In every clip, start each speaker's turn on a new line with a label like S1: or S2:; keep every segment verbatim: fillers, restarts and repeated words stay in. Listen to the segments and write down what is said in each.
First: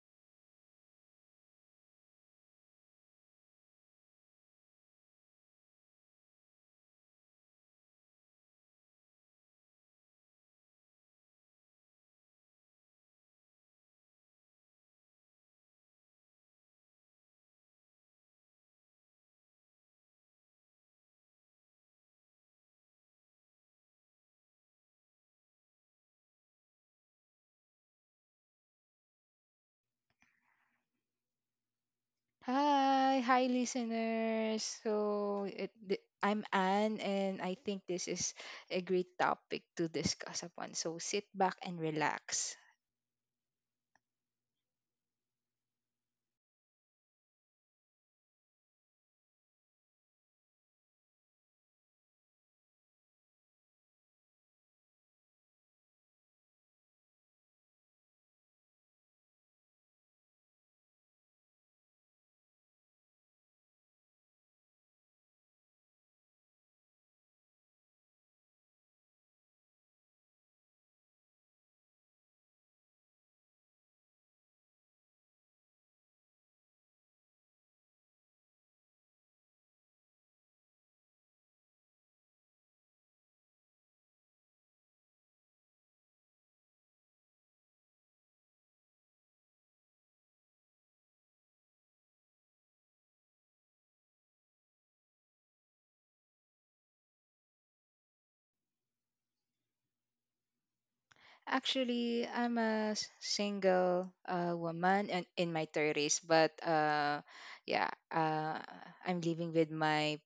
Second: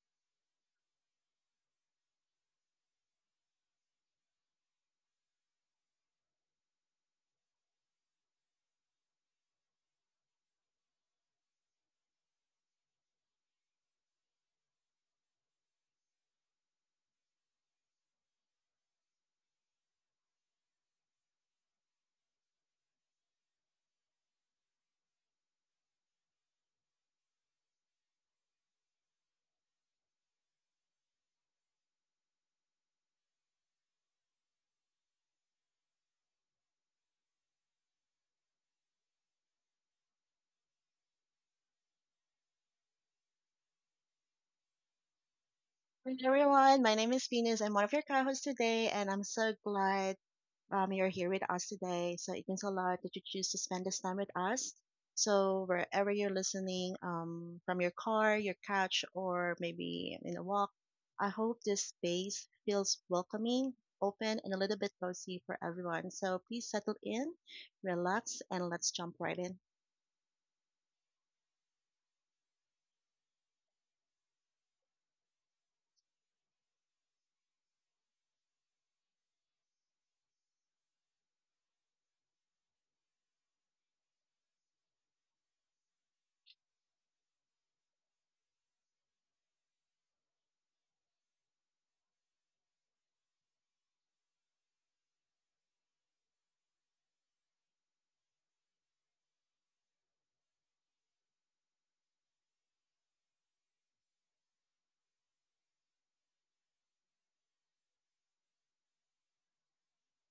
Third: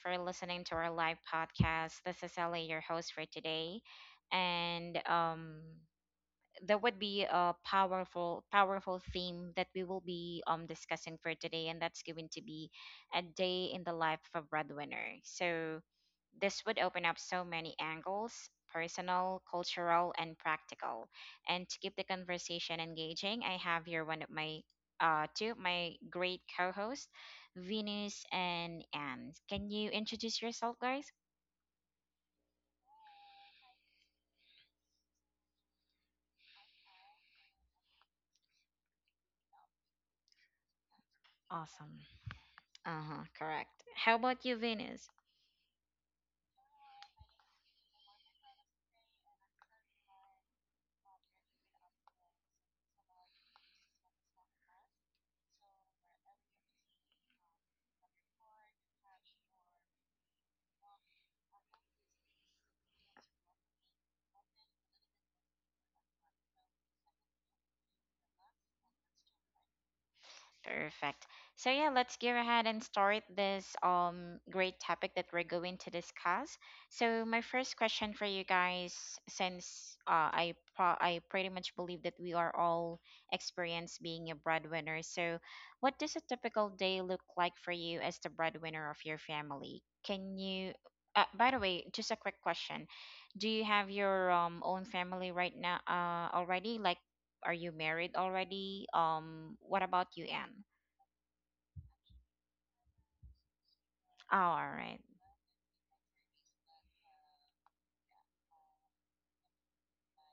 S1: for listening to our live podcast. This is Ellie, your host for today. And um, that would be a powerful powerful theme that we will be um discussing for today, and that's going to be a day in the life of a breadwinner. So this would open up so many angles, personal, cultural, and practical. And to keep the conversation engaging, I have here one of my uh two of my great co-hosts, Venus and Anne. Can you introduce yourself, guys?
S2: Hi, hi listeners. So it, th- I'm Anne, and I think this is a great topic to discuss upon. So sit back and
S1: Awesome.
S2: relax.
S1: Uh-huh, correct. How about you, Venus?
S3: Hi everyone, my name is Venus. I'm one of your co-hosts today, and I'm so glad um, you're here with us today. So it means a lot that you choose to spend this time with us. So wherever you're listening, um, from your car, your couch, or maybe in a walk, I hope this space feels welcoming, open, and a little bit cozy for everyone. So please settle in, relax, and let's jump right in.
S1: Perfect. So yeah, let's go ahead and start this um great topic that we're going to discuss. So my first question for you guys, since uh, I pro- I pretty much believe that we are all experienced being a breadwinner. So what does a typical day look like for you as the breadwinner of your family? Can you? Uh, by the way, just a quick question: do you have your um own family right now? Uh, already, like, are you married already? Um, what about you, Anne?
S2: Actually, I'm a s- single
S1: Oh,
S2: uh,
S1: all right.
S2: woman and in my thirties, but uh, yeah, uh, I'm living with my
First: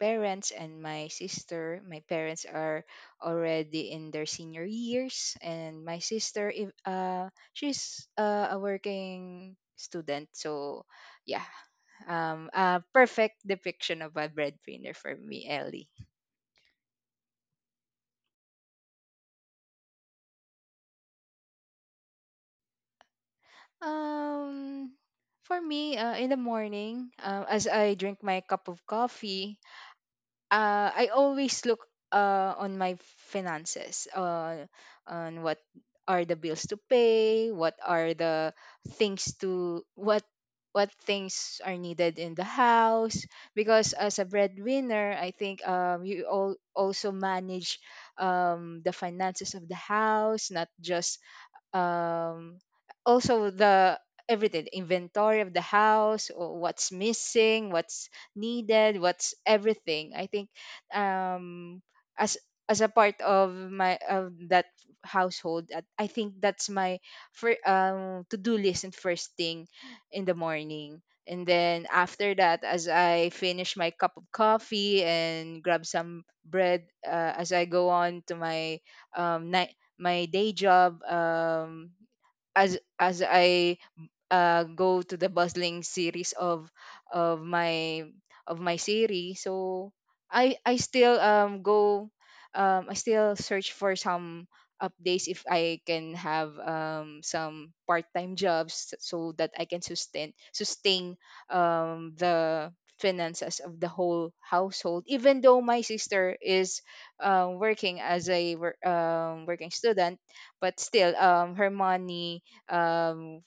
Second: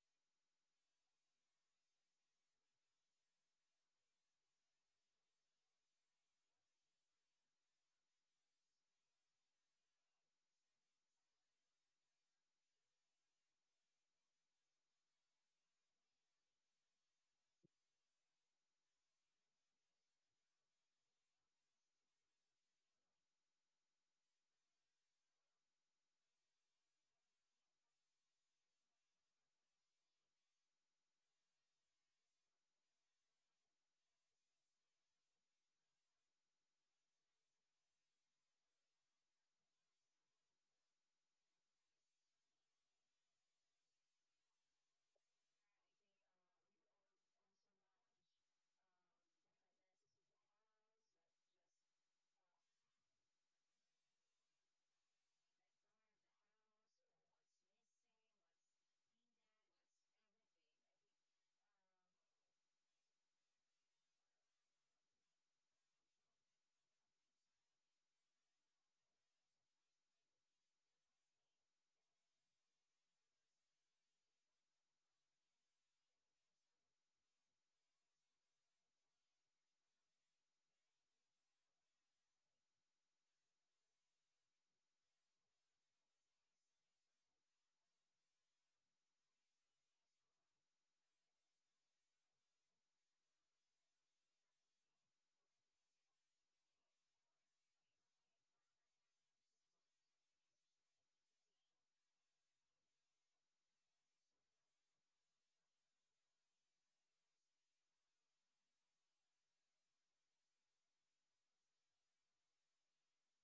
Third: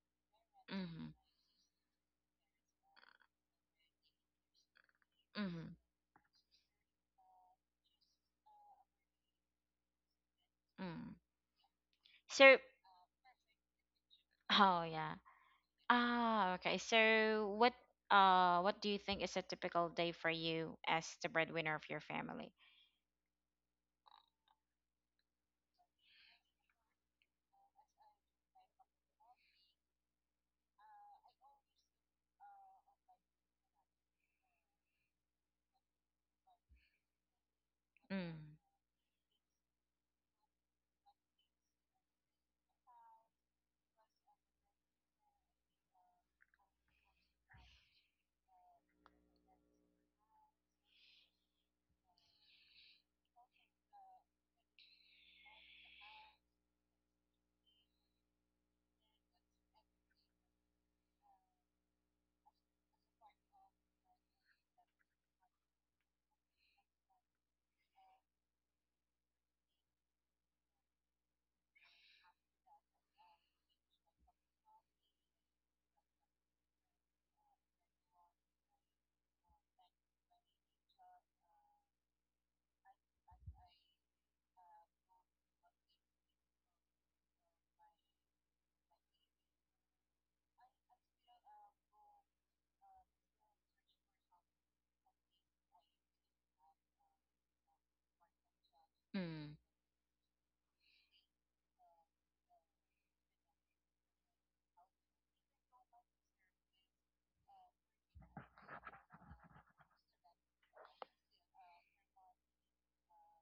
S2: parents and my
S1: Mhm.
S2: sister. My parents are already in their senior years,
S1: Mhm.
S2: and my sister, if, uh, she's uh, a working student. So,
S1: Mm.
S2: yeah, um,
S1: So,
S2: a perfect depiction of a
S1: oh
S2: breadwinner for
S1: yeah.
S2: me, Ellie.
S1: Ah, okay. So, what uh what do you think is a typical day for you as the breadwinner of your family?
S2: Um, for me, uh, in the morning, uh, as I drink my cup of coffee, uh, I always look uh, on my finances, uh, on what are the bills to pay, what are the
S1: Mm.
S2: things to what what things are needed in the house. Because as a breadwinner, I think um, you all also manage um, the finances of the house, not just um also the everything, the inventory of the house, or what's missing, what's needed, what's everything. I think um as as a part of my of that household at- I think that's my for um to-do list and first thing in the morning. And then after that, as I finish my cup of coffee and grab some bread, uh, as I go on to my um, night my day job. Um as as I uh, go to the bustling series of of my of my series. So I I still um go, um I still search for some updates if I can have um some part-time jobs so that
S1: Mm.
S2: I can sustain sustain um the finances of the whole household, even though my sister is uh working as a wor- um, working student, but still um, her money, um,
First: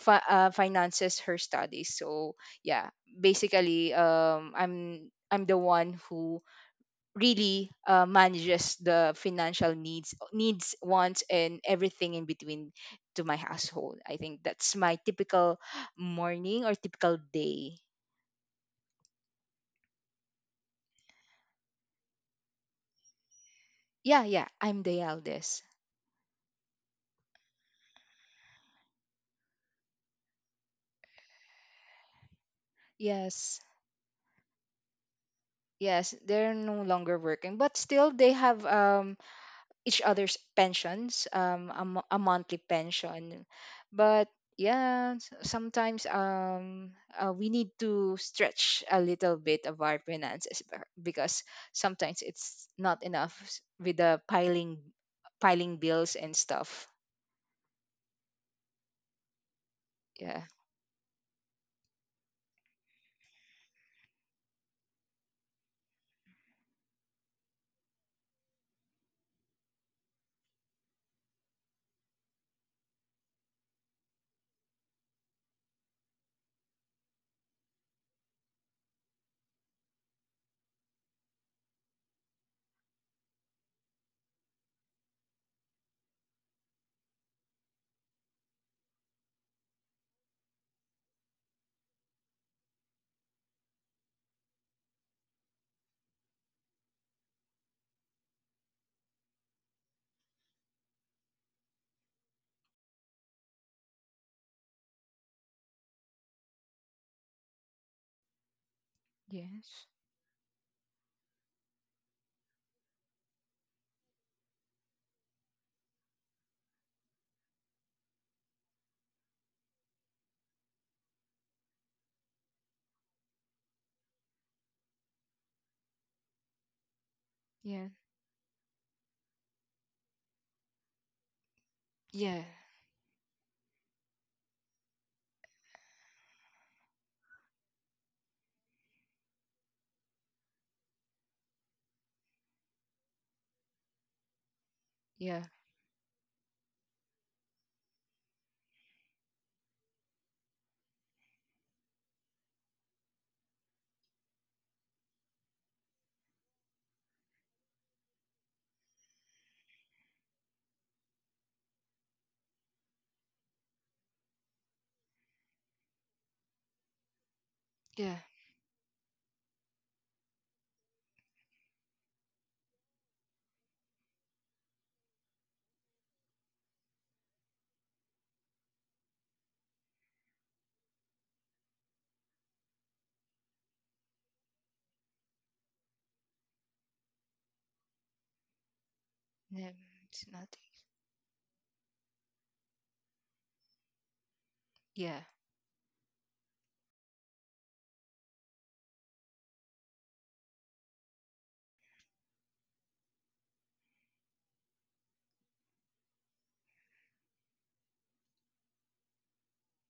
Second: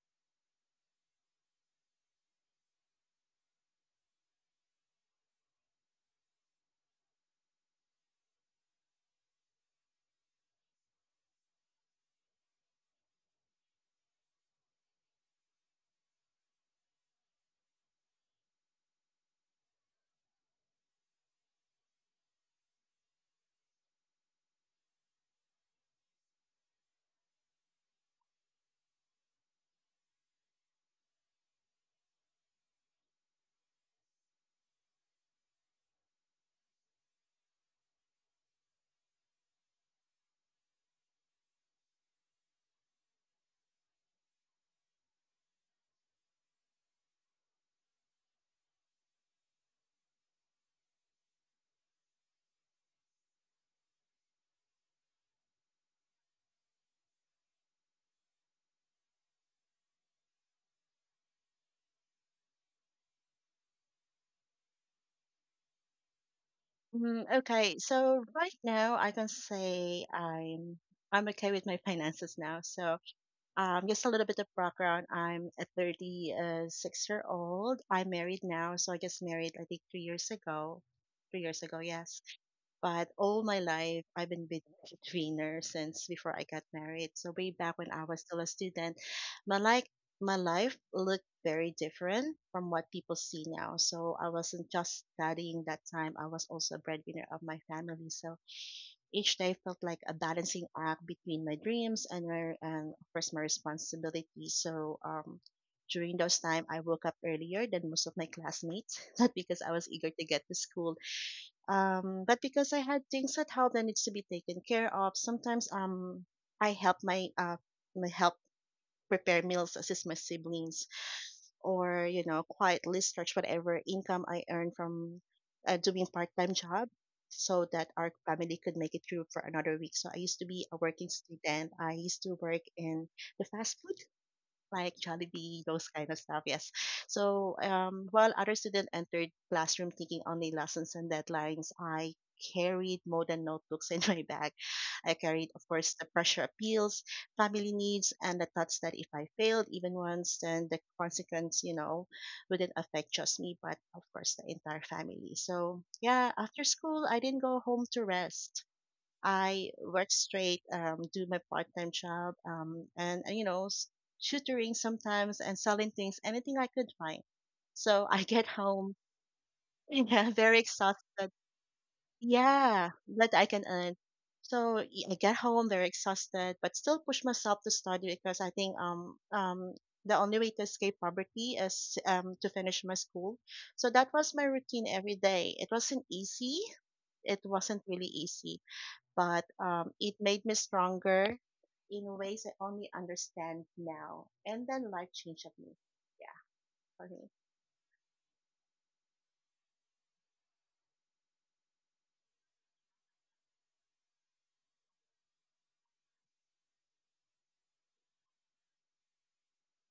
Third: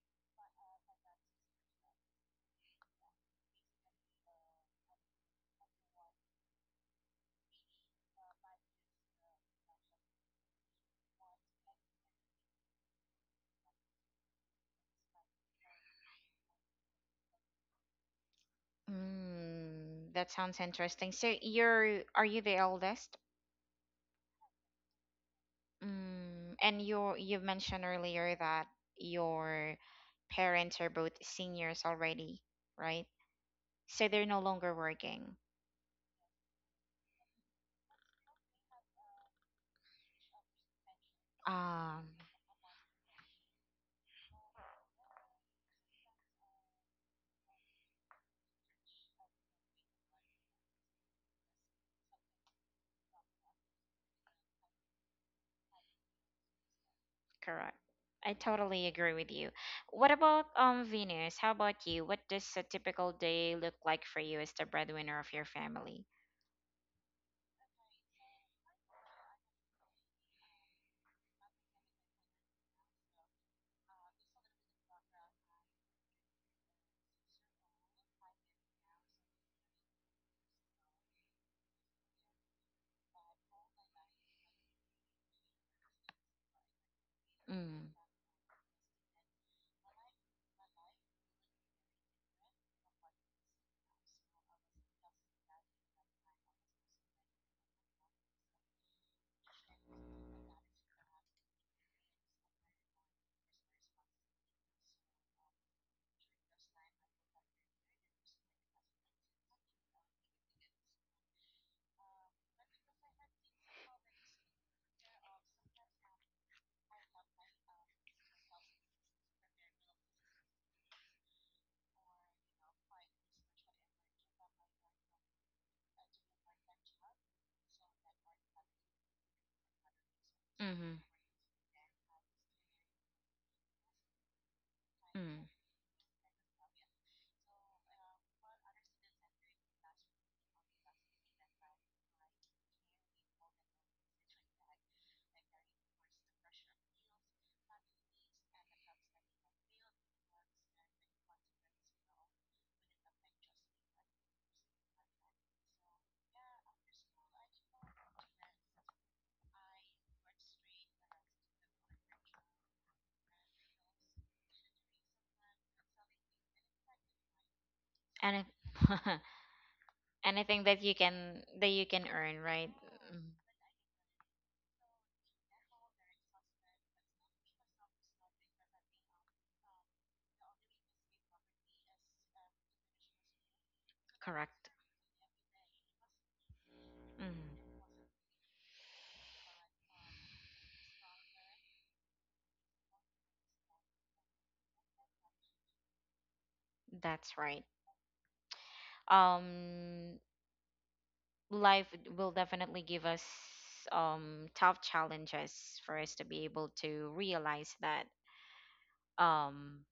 S2: fi- uh, finances her studies. So yeah, basically um i'm i'm the one who really uh, manages the financial needs needs wants, and everything in between to my household. I think that's my typical morning or typical day.
S1: Mm. That sounds interesting. So, you're are you the eldest?
S2: Yeah yeah I'm the eldest.
S1: Mm. And you you mentioned earlier that your parents are both seniors already, right?
S2: Yes.
S1: So they're no longer working.
S2: Yes, they're no longer working, but still they have um each other's pensions, um, a,
S1: Um,
S2: mo- a monthly pension. But yeah, s- sometimes um, uh, we need to stretch a little bit of our finances be- because sometimes it's not enough s- with the piling, piling bills and stuff.
S1: Correct. I totally agree with you. What
S2: Yeah.
S1: about um Venus? How about you? What does a typical day look like for you as the breadwinner of your family?
S3: Mm, okay, so right now I can say I'm I'm okay with my finances now. So Um, just a little bit of background. I'm a thirty six year old. I'm married now, so I just married, I think, three years ago. Three years ago, yes. But all my life, I've been with a trainer since before I got married. So way back when
S1: Mm.
S3: I was still a student, my like my life looked very different from what people see now. So I wasn't just studying that time. I was also a breadwinner of my family. So each day felt like a balancing act between my dreams and my and of course my responsibility. So um during those time I woke up earlier than most of my classmates, not because I was
S2: Yes.
S3: eager to get to school um, but because I had things at home that needs to be taken care of, sometimes um I help my uh my help prepare meals, assist my siblings, or you know quietly stretch whatever income I earn from uh, doing part-time job so that
S2: Yeah.
S3: our family could make it through for another week. So I used to be a
S1: Mm-hmm.
S3: working student. I used to
S2: Yeah.
S3: work in the fast food like
S1: Mm.
S3: Jollibee, those kind of stuff. Yes. So um, while other students entered classroom thinking only lessons and deadlines, I carried more than notebooks in my bag. I
S2: Yeah.
S3: carried, of course, the pressure appeals, family needs, and the thoughts that if I failed even once, then the consequence, you know, wouldn't affect just me, but of course the entire family. So yeah, after school, I didn't go home to rest. I work straight, um, do my part-time job, um, and, and, you know, s- tutoring sometimes and selling things, anything I could find. So
S2: Yeah.
S3: I
S1: And
S3: get home,
S1: if-
S3: yeah, very
S1: anything that you
S3: exhausted.
S1: can that you can earn, right?
S3: Yeah,
S1: Mm,
S3: that I can earn. So y- I get home very exhausted, but still push myself to study because I think um um the only way to escape poverty is um to finish my school. So that was my
S1: correct.
S3: routine every day. It wasn't easy. It
S1: Mm.
S3: wasn't really easy but
S2: Yeah.
S3: um, it
S2: It's
S3: made me
S2: not.
S3: stronger in ways I only understand now. And then life
S2: Yeah.
S3: changed of me. Yeah, for me.
S1: That's right. Um, life will definitely give us um tough challenges for us to be able to realize that um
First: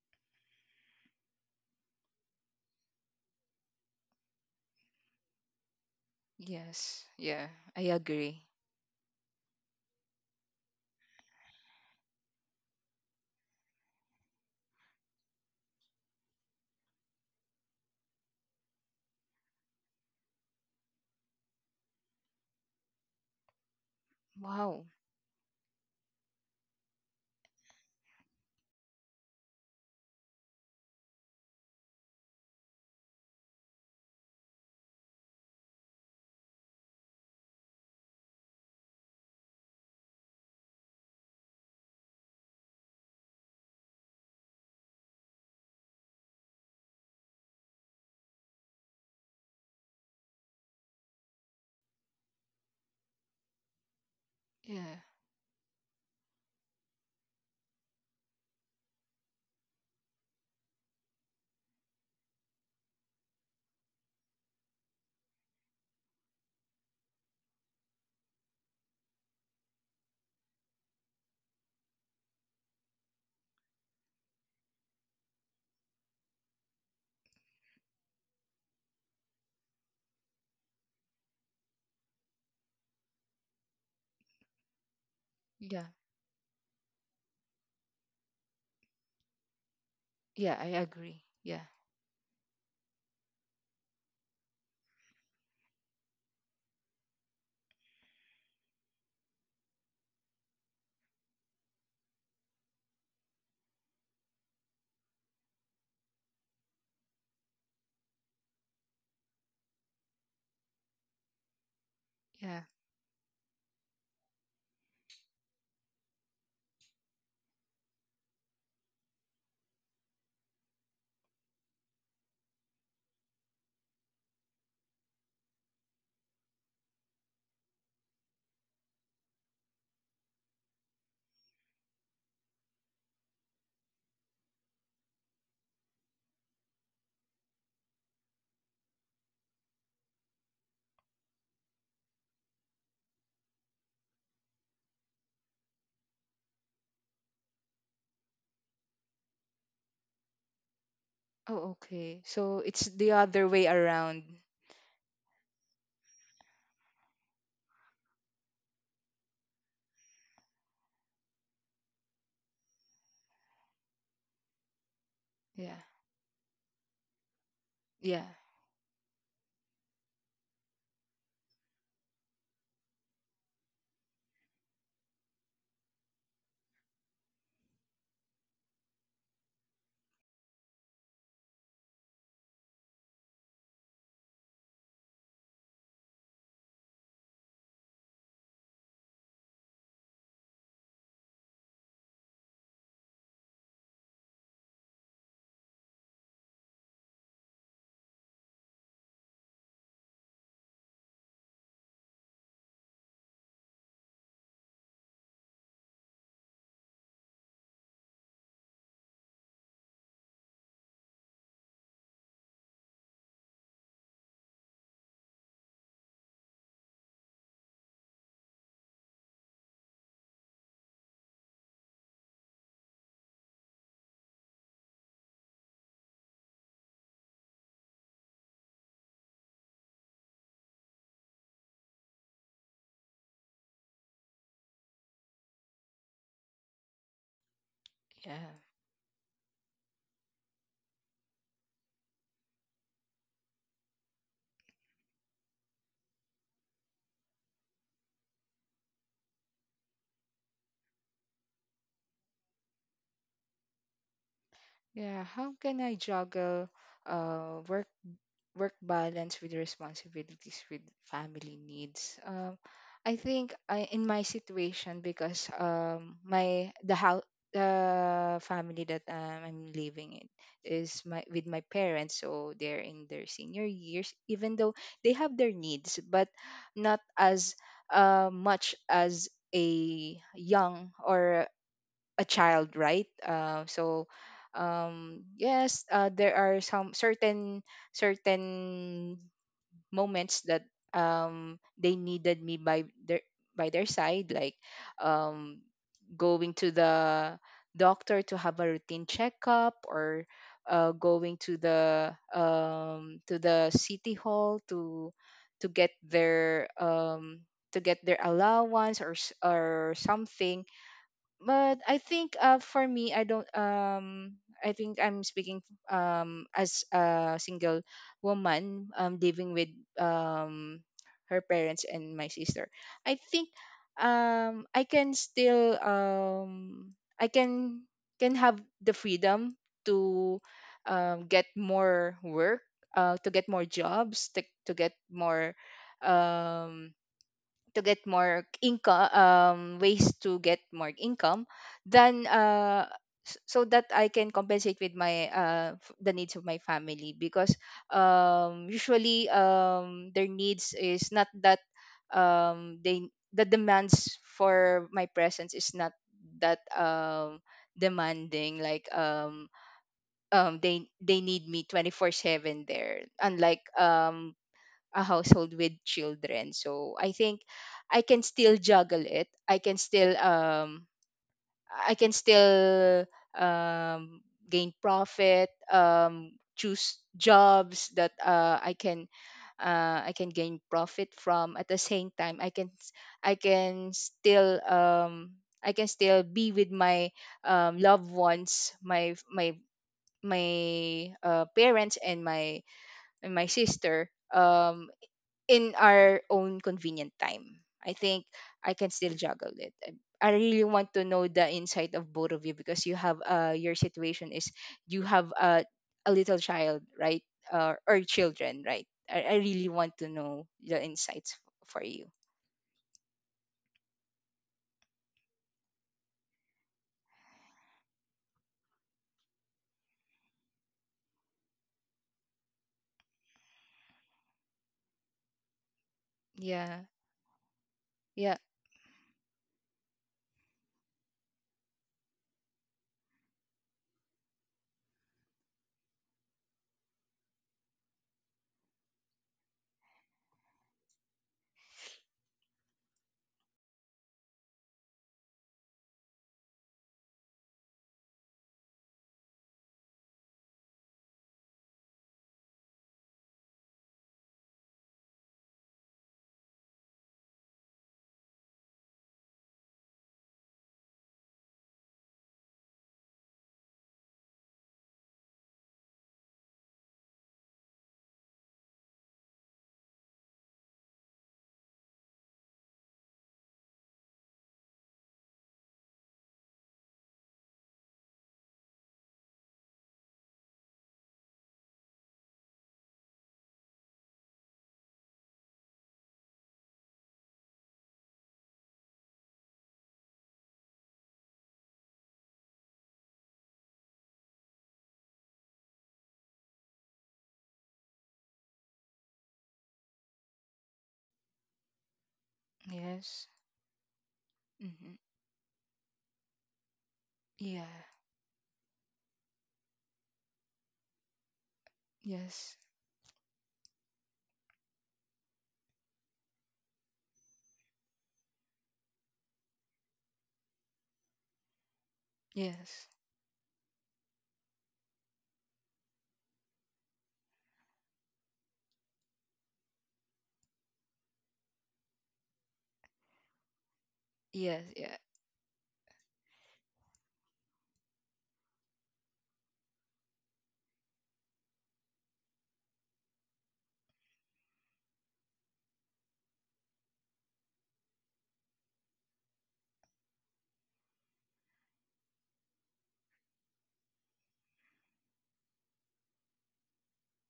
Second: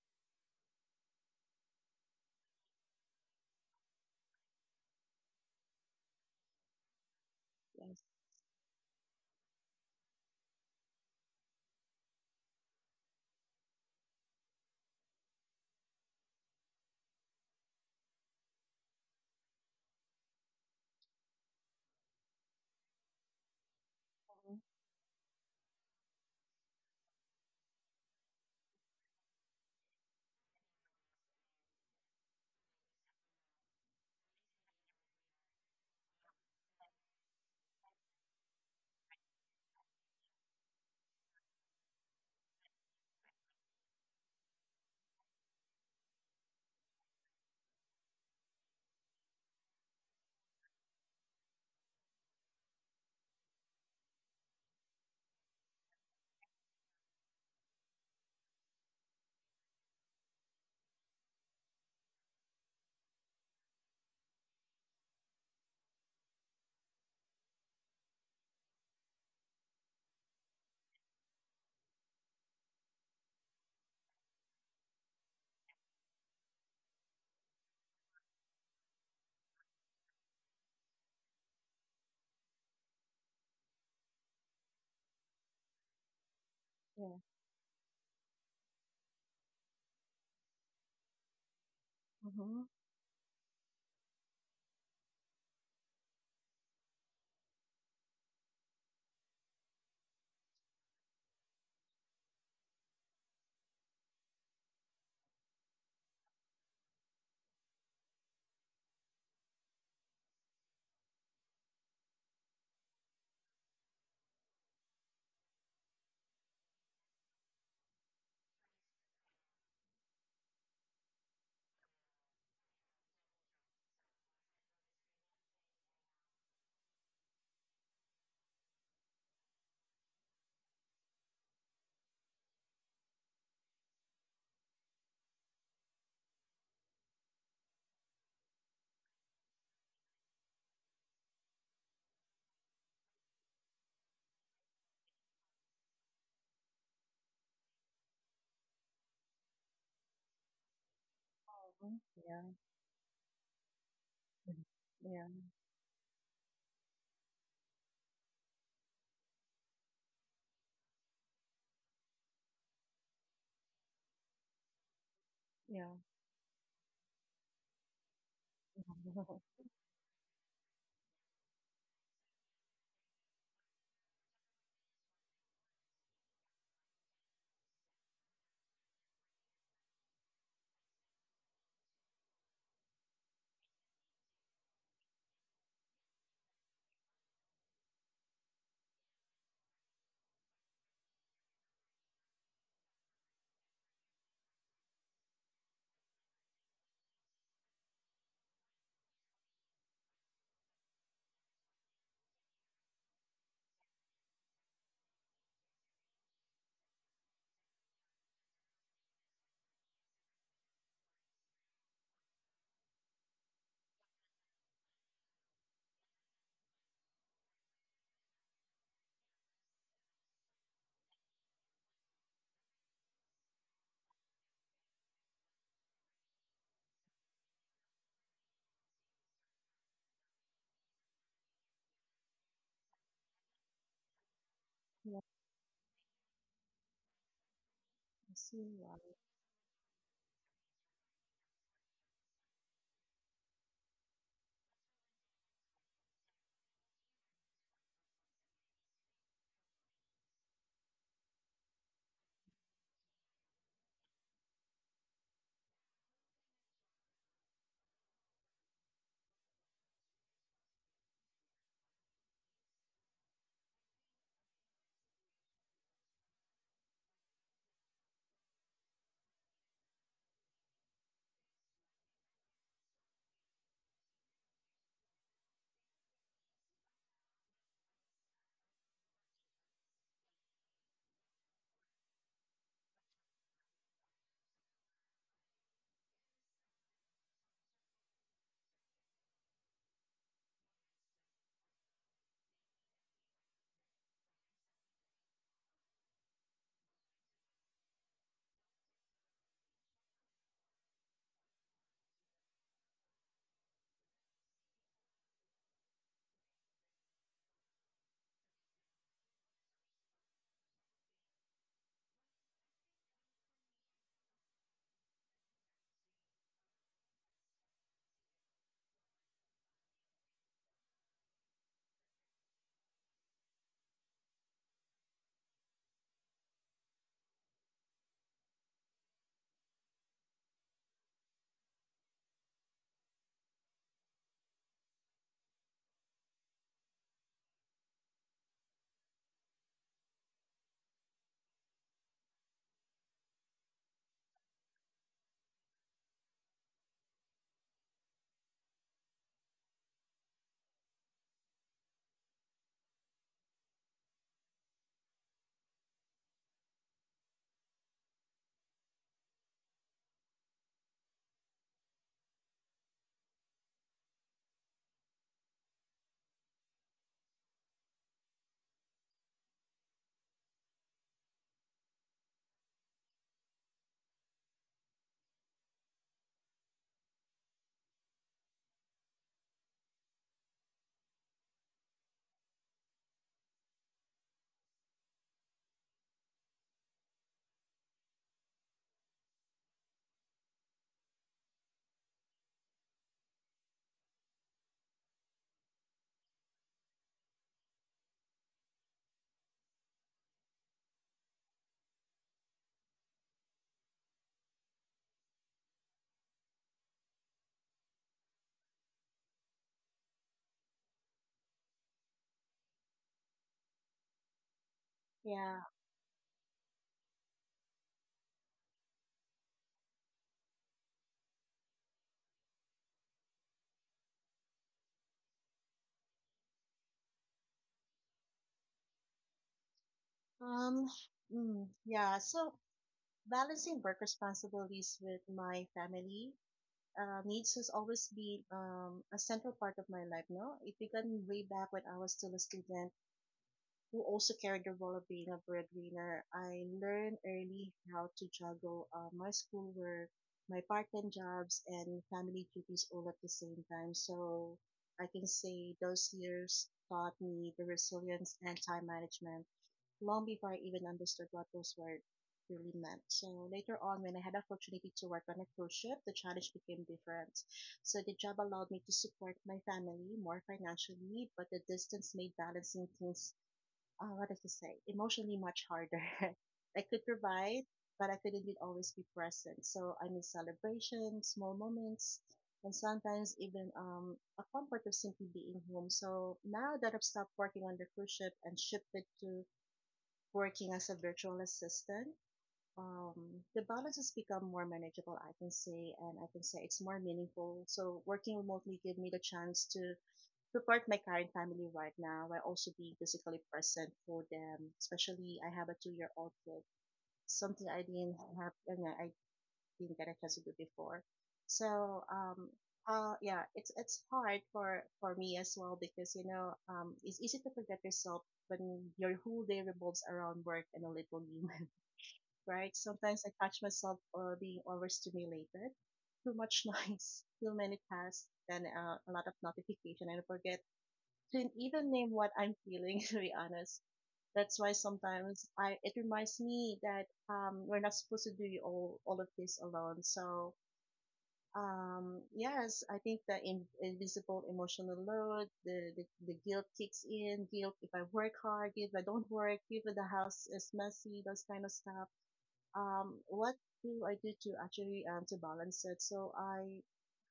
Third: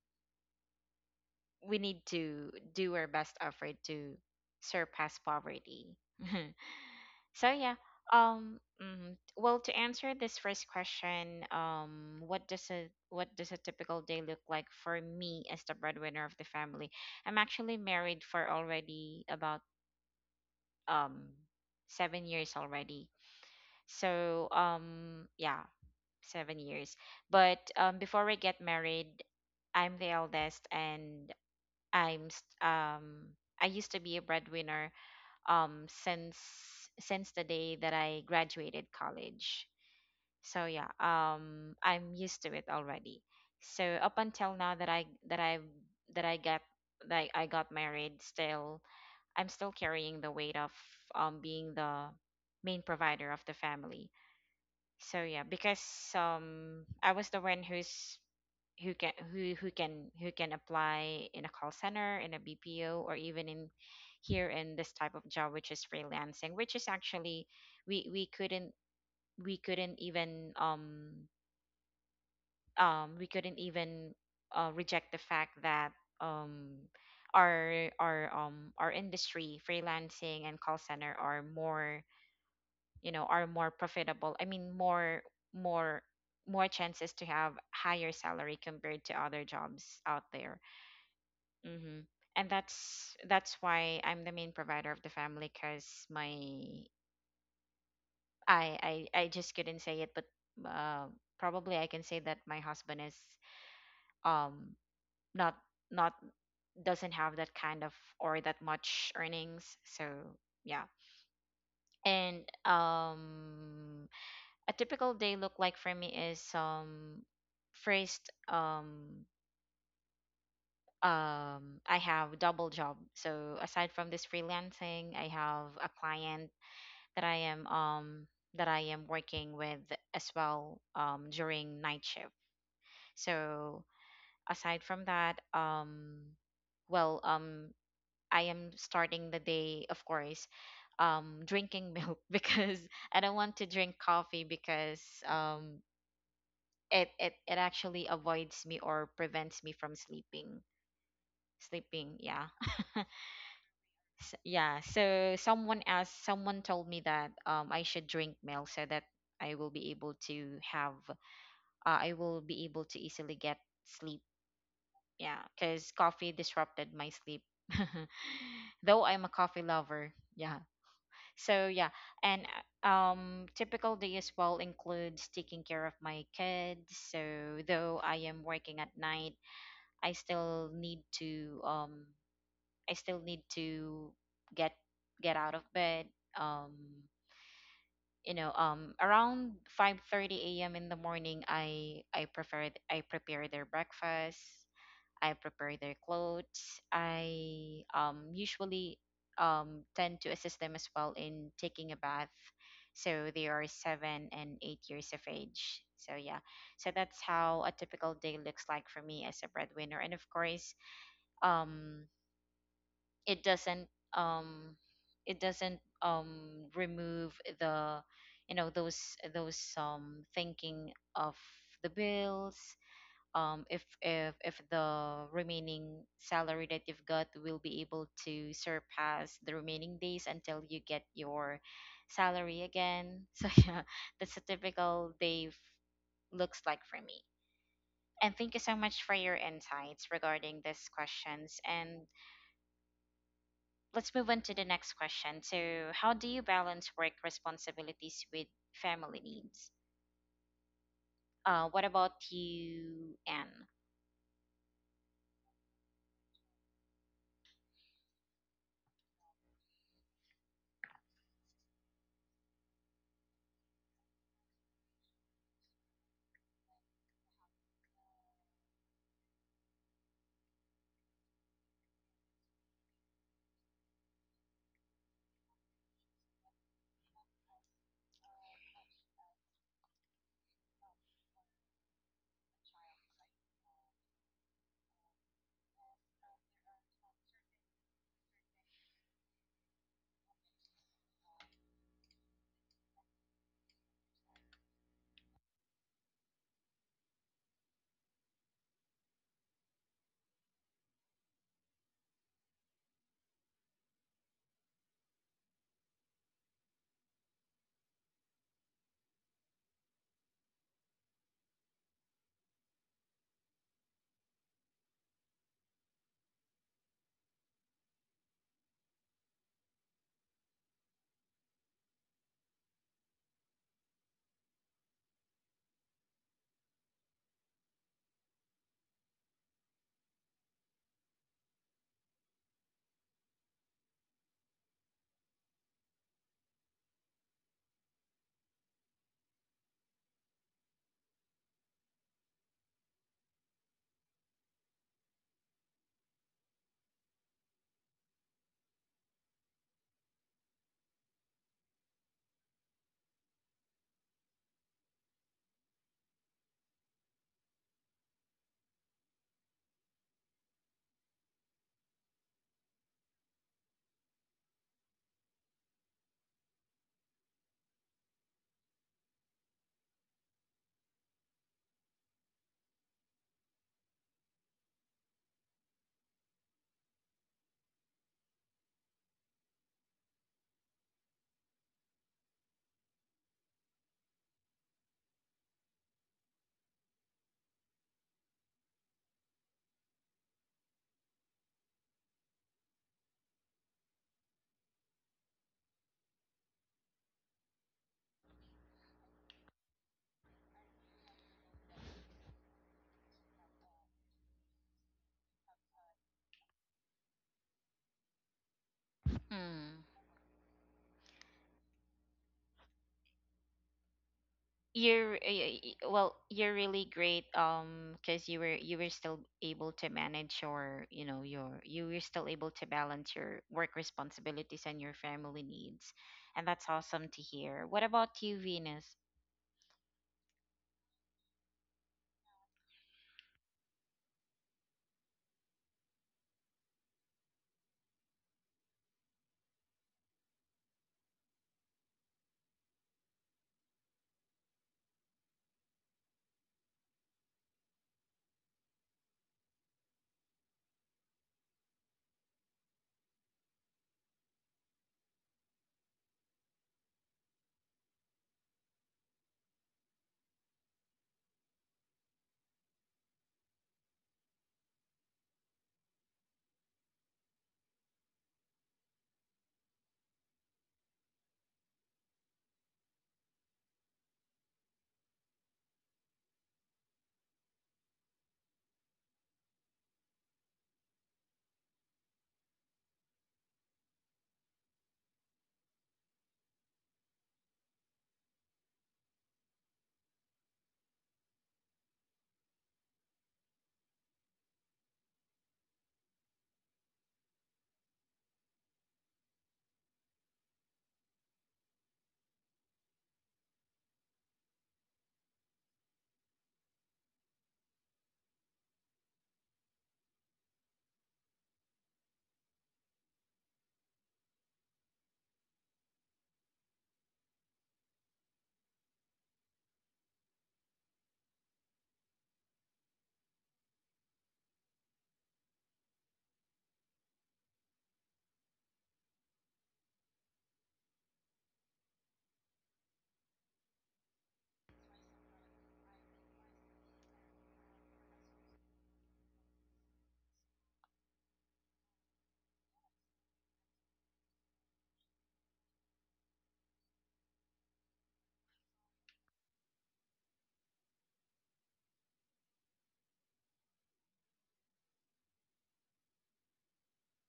S1: we need to do our best effort to surpass poverty.
S2: Yes. Yeah.
S1: So yeah,
S2: I
S3: Yes.
S2: agree.
S1: um mm, well, to answer this first question, um, what does a what does a typical day look like for me as the breadwinner of the family? I'm actually married for already about um seven years already. So
S2: Wow.
S1: um yeah, seven years. But um before I get married, I'm the eldest, and I'm st- um I used to be a breadwinner um since since the day that I graduated college. So yeah, um, I'm used to it already. So up until now that I that I that I got that I got married, still I'm still carrying the weight of um being the main provider of the family.
S2: Yeah.
S1: So yeah, because um I was the one who's who can who who can who can apply in a call center, in a B P O, or even in here in this type of job, which is freelancing, which is actually we we couldn't we couldn't even um um we couldn't even uh, reject the fact that um our our um our industry, freelancing and call center, are more, you know, are more profitable. I mean, more
S2: Yeah.
S1: more more
S3: Yeah.
S1: chances to have higher salary compared to other jobs out
S2: Yeah.
S1: there.
S2: I agree. Yeah.
S1: Hmm. And
S3: Mm-hmm.
S1: that's that's why I'm the main provider of the family because my I, I I just couldn't say it, but uh, probably I can say that my husband is um not not doesn't have that kind of or that much earnings. So yeah. And
S2: Yeah.
S1: um a typical day look like for me is, um, first, um um I have double job. So aside from this freelancing, I have a client that I am um that I am working with as well um during night shift. So aside from that, um well um I am starting the day, of course, um drinking milk because I don't want to drink coffee because um it it it actually avoids me or prevents me from sleeping
S2: Oh,
S3: Mm-hmm.
S1: sleeping
S2: okay.
S1: Yeah.
S2: So
S3: Yeah.
S2: it's the other way around.
S1: S
S3: Mhm.
S1: yeah so
S3: Yeah.
S1: someone else someone told me that um I should drink milk so that I will be able to have uh, I will be able to easily get sleep. Yeah,
S2: Yeah.
S1: because
S3: Yeah.
S1: coffee disrupted my sleep.
S2: Yeah.
S1: Though I'm a
S3: Mhm.
S1: coffee lover. Yeah. So yeah. And uh, um typical day as well includes taking care of my kids. So though I am working at night, I still need to um I still need to get get out of bed. Um, you know, um, around five thirty a m in the morning, I I prefer I prepare their breakfast. I prepare their clothes. I um usually um tend to assist them as well in taking a bath. So they are seven and eight years of age. So yeah. So that's how a typical day looks like for me as a breadwinner. And of course, um it doesn't um it doesn't um remove the, you know, those those um thinking of the bills, um if if if the remaining salary that you've got will be able to surpass the remaining days until you get your salary again. So yeah, that's a typical
S3: yeah.
S1: day f- looks like for me.
S3: I
S1: And thank
S2: Yeah.
S1: you
S3: see.
S1: so
S3: Wow.
S1: much for your insights regarding these questions, and let's move on to the next question. So, how do you balance work responsibilities with family needs? Uh, what about you, Anne?
S2: Yeah, how can I juggle uh work work balance with responsibilities with family needs? Um, I think I in my situation, because um my the house, the family that um, I'm living in, is my with my parents, so they're in their senior years. Even though they have their needs, but not as uh, much as a young or a child, right? Uh, so um, yes, uh, there are some certain certain moments that um, they needed me by their by their side, like um, going to the doctor to have a routine checkup, or uh, going to the um, to the city hall to to get their um, to get their allowance or s- or something. But I think uh, for me, I don't. Um, I think I'm speaking um as a single woman um living with um her parents and my sister. I think um I can still um I can can have the freedom to um get more work, uh to get more jobs, to to get more um to get more income, um, ways to get more income, then uh, s- so that I can compensate with my uh, f- the needs of my family. Because um, usually um, their needs is not that um, they the demands for my presence is not that um, demanding, like um, um, they they need me twenty-four seven there, unlike um, a household with children. So I think I can still juggle it. I can still um i can still um gain profit, um choose jobs that uh, I can uh, I can gain profit from. At the same time, I can s- I can still um i can still be with my um, loved ones, my my my uh, parents and my and my sister, um in our own convenient time. I think I can still juggle it. I I really want to know the insight of both of you, because you have uh your situation is you have a a little child, right? Uh, or children, right? I, I really
S1: Hmm.
S2: want to know the insights f- for you.
S1: You're uh,
S3: Yeah.
S1: y- y- well, you're really great. Um, because you were you were still able to manage your, you know, your you were still able to balance your work responsibilities and your family needs, and that's
S2: Yeah.
S1: awesome to hear. What about
S2: Yeah.
S1: you, Venus?
S3: Um. Mm, yeah. So balancing work responsibilities with my family uh, needs has always been um, a central part of my life. No, it began way back when I was still a student who also carried the role of being a breadwinner, I learned early how to juggle uh, my schoolwork, my part-time jobs, and family duties all at the same time. So I can say those years taught me the resilience and time management long before I even understood what those words really meant. So later on, when I had the opportunity to work on a cruise ship, the challenge became different. So the job allowed me to support my family more financially, but the distance made balancing things uh, what does it say? Emotionally much harder. I could provide, but I couldn't always be present. So I miss celebrations, small moments, and sometimes even um, a comfort of simply being home. So now that I've stopped working on the cruise ship and shifted to working as a virtual assistant, um, the balance has become more manageable, I can say, and I can say it's more meaningful. So working remotely gave me the chance to support my current family right now while also being
S2: Yes.
S3: physically present for them.
S2: Hmm.
S3: Especially, I have a two year old kid,
S2: Yeah.
S3: something I didn't have, and I didn't get a chance to do before. So, um,
S2: Yes.
S3: uh, yeah, it's it's hard for for me as well because you know, um, it's easy to forget yourself when your whole day revolves around work and a little you, right?
S2: Yes.
S3: Sometimes I catch myself uh, being overstimulated too much noise, too many tasks, and uh, a lot of notification, and I forget couldn't even name what I'm feeling, to be honest. That's
S2: Yes.
S3: why
S2: Yeah.
S3: sometimes I it reminds me that um, we're not supposed to do all all of this alone. So um, yes, I think the in, invisible emotional load, the, the the guilt kicks in. Guilt if I work hard, guilt if I don't work, guilt if the house is messy, those kind of stuff. Um, what do I do to actually um, to balance it? So I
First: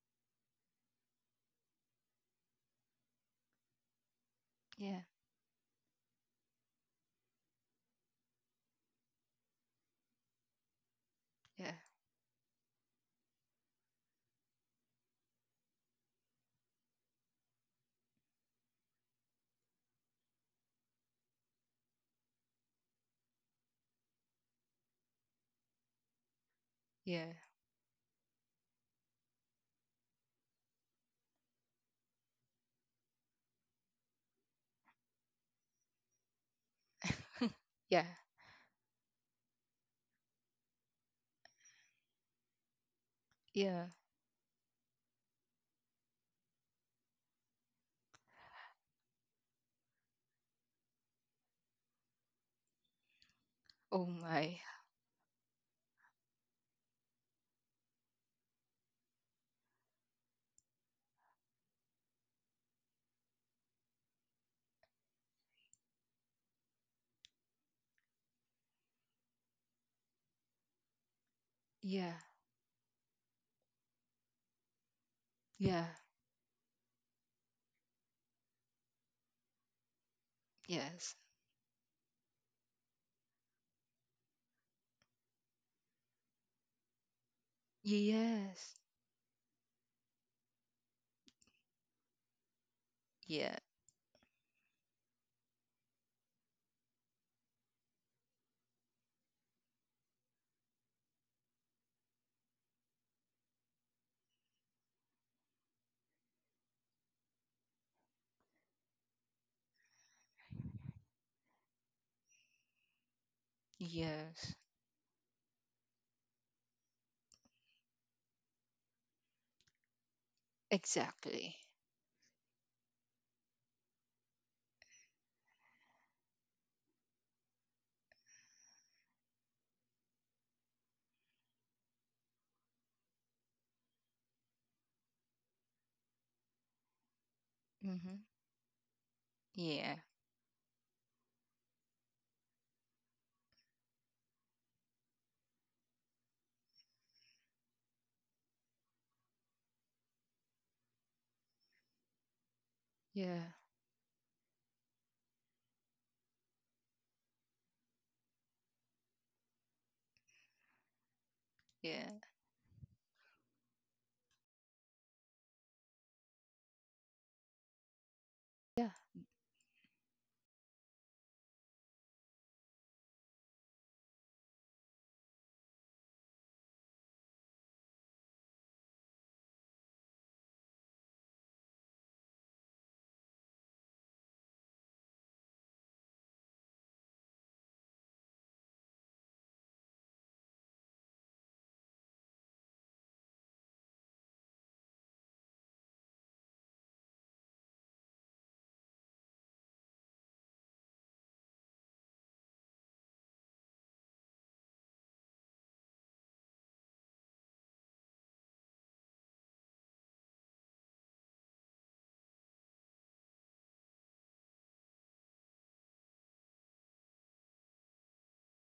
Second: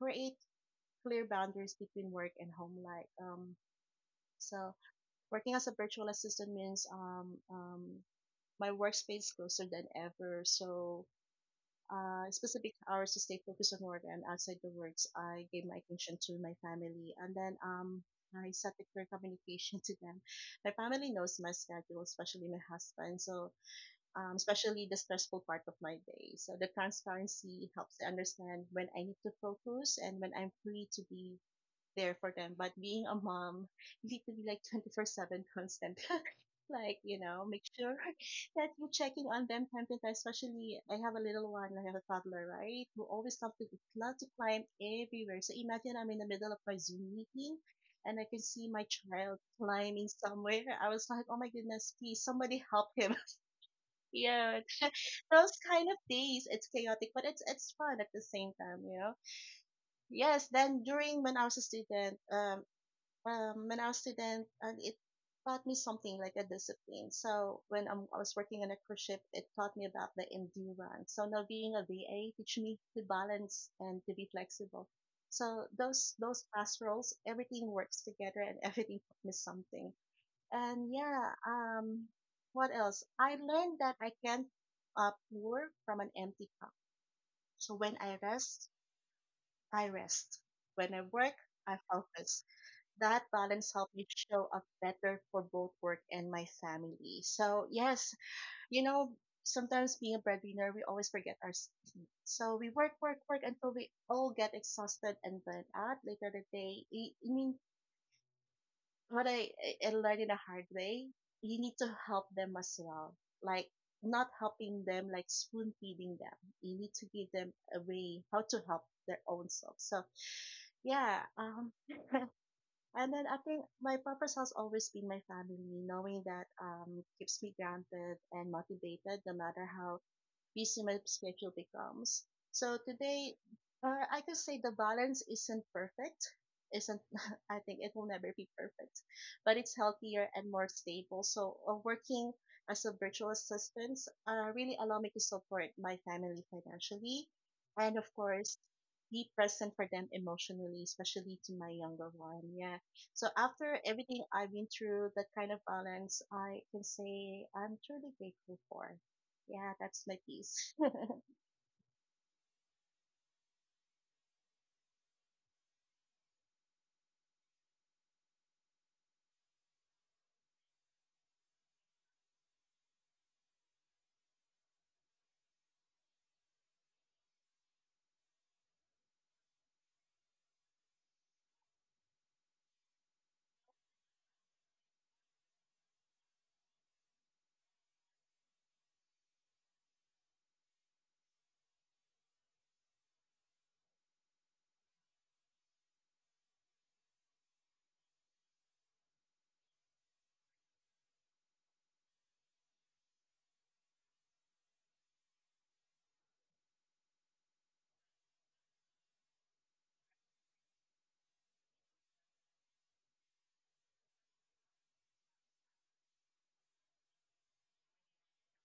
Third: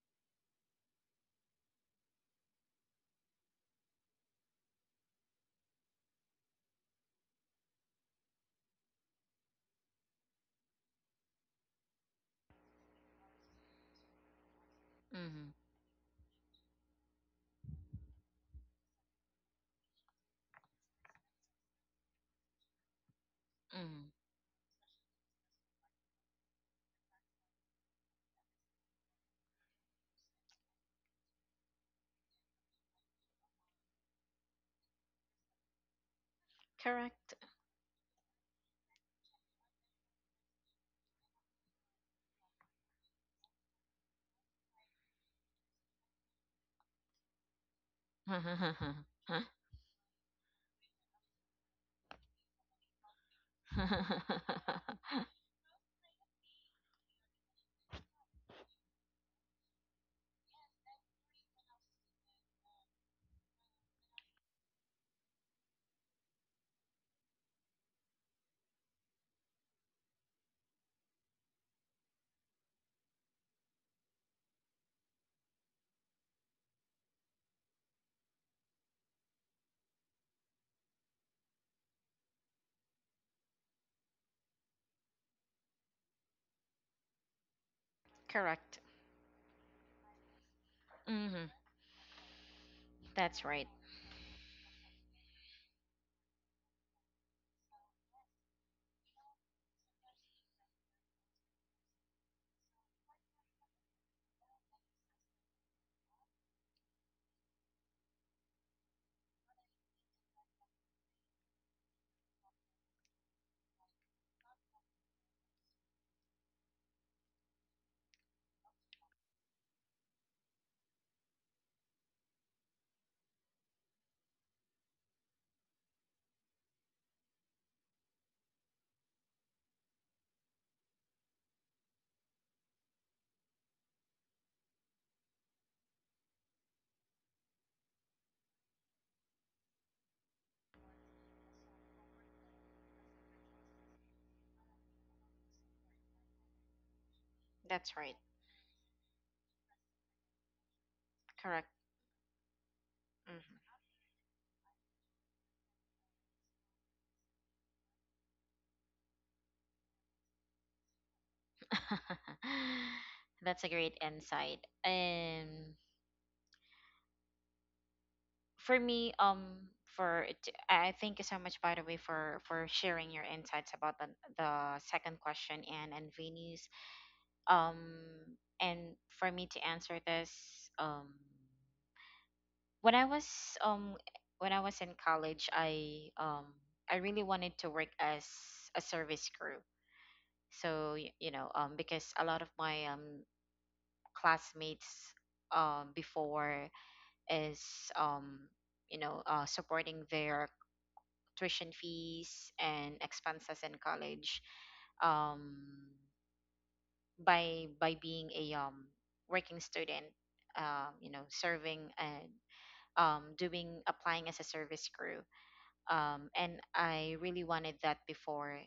S3: create clear boundaries between work and home life. Um, so
S2: Yeah.
S3: Working as a virtual assistant means um, um, my workspace is closer than ever. So,
S2: Yeah.
S3: uh, specific hours to stay focused on work and outside the works, I
S1: Mm-hmm.
S3: gave my attention to my family. And then um, I set a clear communication to them. My family knows my schedule, especially my husband. So,
S1: Mm-hmm.
S3: um, especially the stressful part of my day. So, the
S2: Yeah.
S3: transparency helps to understand when I need to focus and when I'm free to be there for them. But being a mom, you need to be like twenty four seven constant. like, you
S1: Correct.
S3: know, make sure
S2: Yeah.
S3: that you're checking on them time to time. Especially, I have a little one, I have a toddler, right? Who always love to,
S2: Yeah.
S3: love to climb everywhere. So imagine I'm in the middle of my Zoom meeting and I can see my child climbing somewhere. I was like, oh my goodness, please somebody help him.
S2: Oh
S3: yeah,
S2: my.
S3: those kind of days, it's chaotic, but it's it's fun at the same time, you know. Yes, then during when I was a student, um, um, when I was a student, and it taught me something like a discipline. So when I'm, I was working on a cruise ship, it taught me about the endurance. So now being a
S2: Yeah.
S3: V A teach me to balance and to be flexible. So
S2: Yeah.
S3: those those pastorals, everything works together and everything taught me something. And
S2: Yes.
S3: yeah, um, what else? I learned that I can't uh, pour from an empty cup. So when I rest,
S1: Correct.
S2: Yes.
S3: I rest. When I work,
S1: Mm-hmm.
S3: I focus that
S1: That's
S2: Yeah.
S1: right.
S3: balance helped me show up better for both work and my family. So, yes, you know, sometimes being a breadwinner, we always forget our sleep. So, we work, work, work until we all get exhausted and burnt out later the day. I I mean, what I, I learned in a hard way, you need to help them as well. Like, not
S2: Yes.
S3: helping them, like spoon feeding them. You need to give them a way how to help their own self. So, yeah,
S2: Exactly.
S3: um, And then I think my purpose has always been my family, knowing that um keeps me grounded and motivated no matter how busy my schedule becomes. So today, uh, I can say the balance isn't perfect. Isn't I think it will
S2: Mm-hmm.
S3: never be perfect, but it's
S2: Yeah.
S3: healthier and more stable. So uh, working as a virtual assistant uh, really allow me to support my family financially,
S1: That's
S3: and
S1: right.
S3: of course, be present for them emotionally, especially to
S1: Correct.
S3: my younger one. Yeah. So
S2: Yeah.
S1: Hmm.
S3: after everything I've been through, that kind of balance, I can say I'm truly grateful for. Yeah, that's my piece.
S2: Yeah.
S1: That's a great insight. And for
S2: Yeah.
S1: me, um, for it- I thank you so much, by the way, for for sharing your insights about the the second question and and Vinny's. Um, and for me to answer this, um, when I was um when I was in college, I um I really wanted to work as a service crew. So y- you know, um because a lot of my um classmates um before is um you know, uh supporting their tuition fees and expenses in college, um by by being a, um working student, um you know, serving, and um doing, applying as a service crew. Um, and I really wanted that before,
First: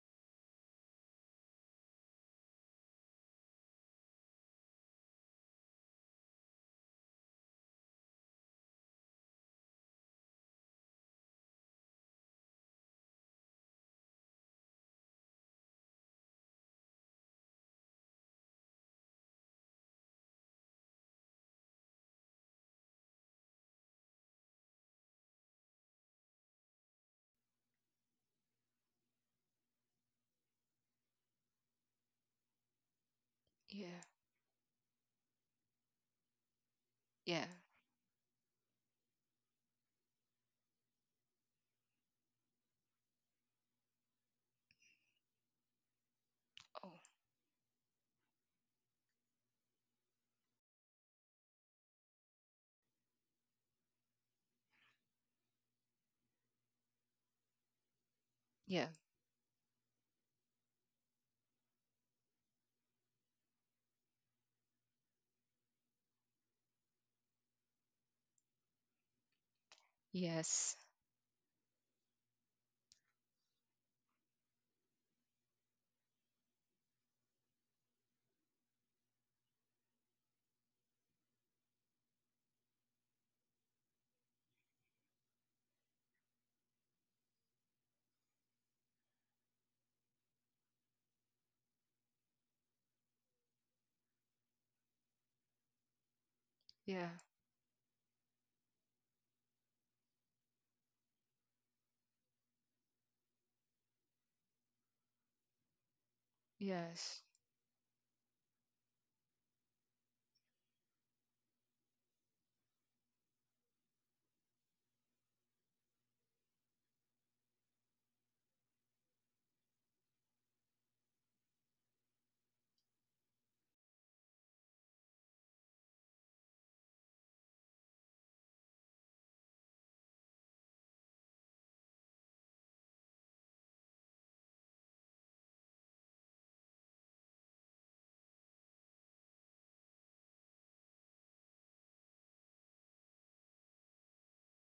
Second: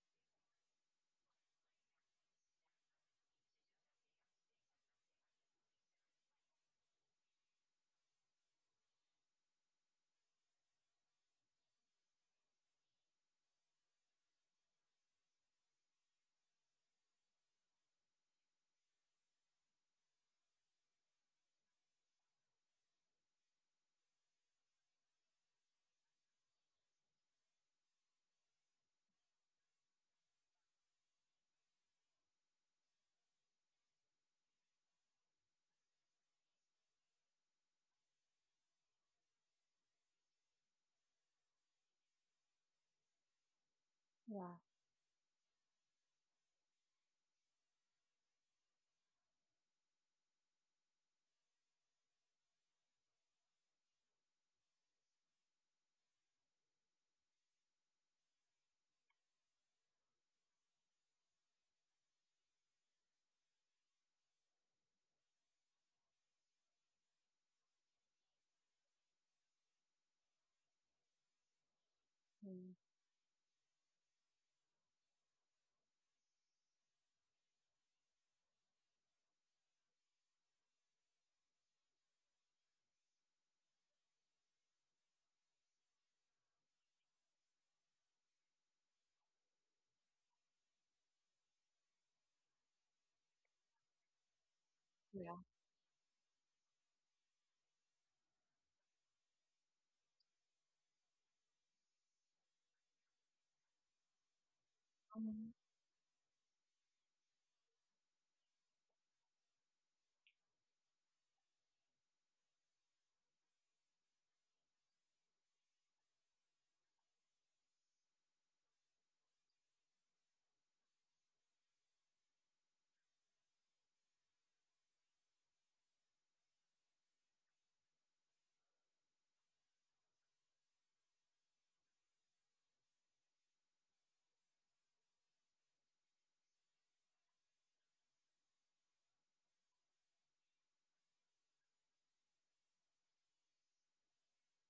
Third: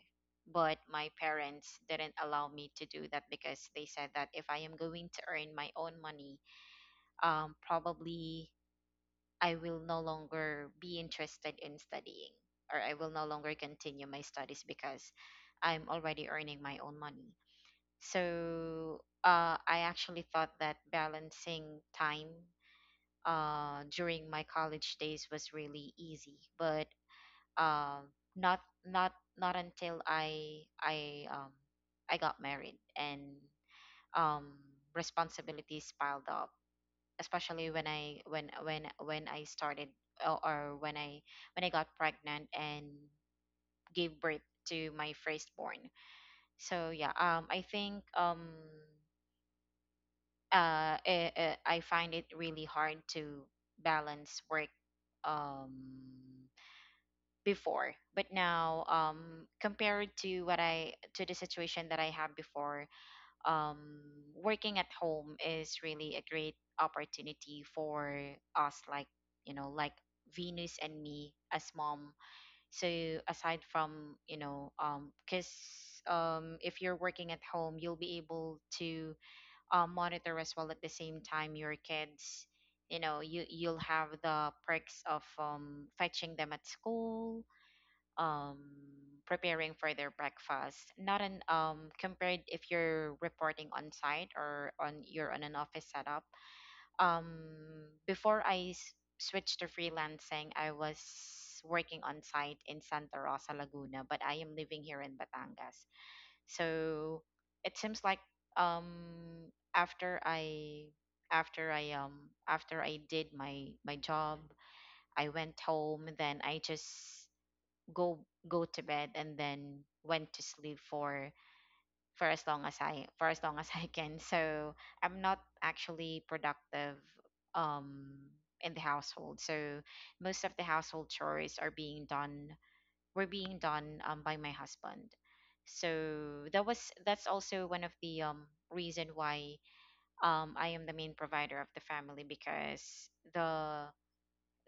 S1: but my parents didn't allow me to do that because they said that if I am going to earn my own money, um, probably I will no longer be interested in studying, or I will no longer continue my studies because I'm already earning my own money. So uh, I actually thought that balancing time uh, during my college days was really easy, but um not not not until i i um I got married and
S2: Yeah.
S1: um responsibilities piled up,
S2: Yeah.
S1: especially when i when when when I started, or, or when i when I got pregnant and gave birth
S3: yeah.
S1: to my firstborn. So
S2: Oh.
S1: yeah, um I think um uh eh, eh, I find it really hard to balance work um before. But now,
S2: Yeah.
S1: um compared to what I to the situation that I had before, um working at home is really a great opportunity for us, like, you know, like Venus
S2: Yes.
S1: and me as mom.
S3: Mm,
S1: So aside from, you know, um because um if you're working at home, you'll be able to uh, monitor as well, at the same time, your kids. You know, you you'll have the perks of um fetching them at school, um preparing for their breakfast, not an um compared if you're reporting on site, or on you're
S3: yeah.
S1: on an office setup.
S2: Yeah.
S1: Um, before i s- switched to freelancing, I was working on site in Santa Rosa, Laguna, but I am living here in
S3: Mhm.
S1: Batangas. So
S2: Yes.
S1: it seems like, um after i after i um after I did my my job, I went home, then I just go go to bed and then went to sleep for for as long as I for as long as I can. So I'm not actually productive um in the household. So most of the household chores are being done were being done, um, by my husband. So that was that's also one of the um reason why um I am the main provider of the family, because the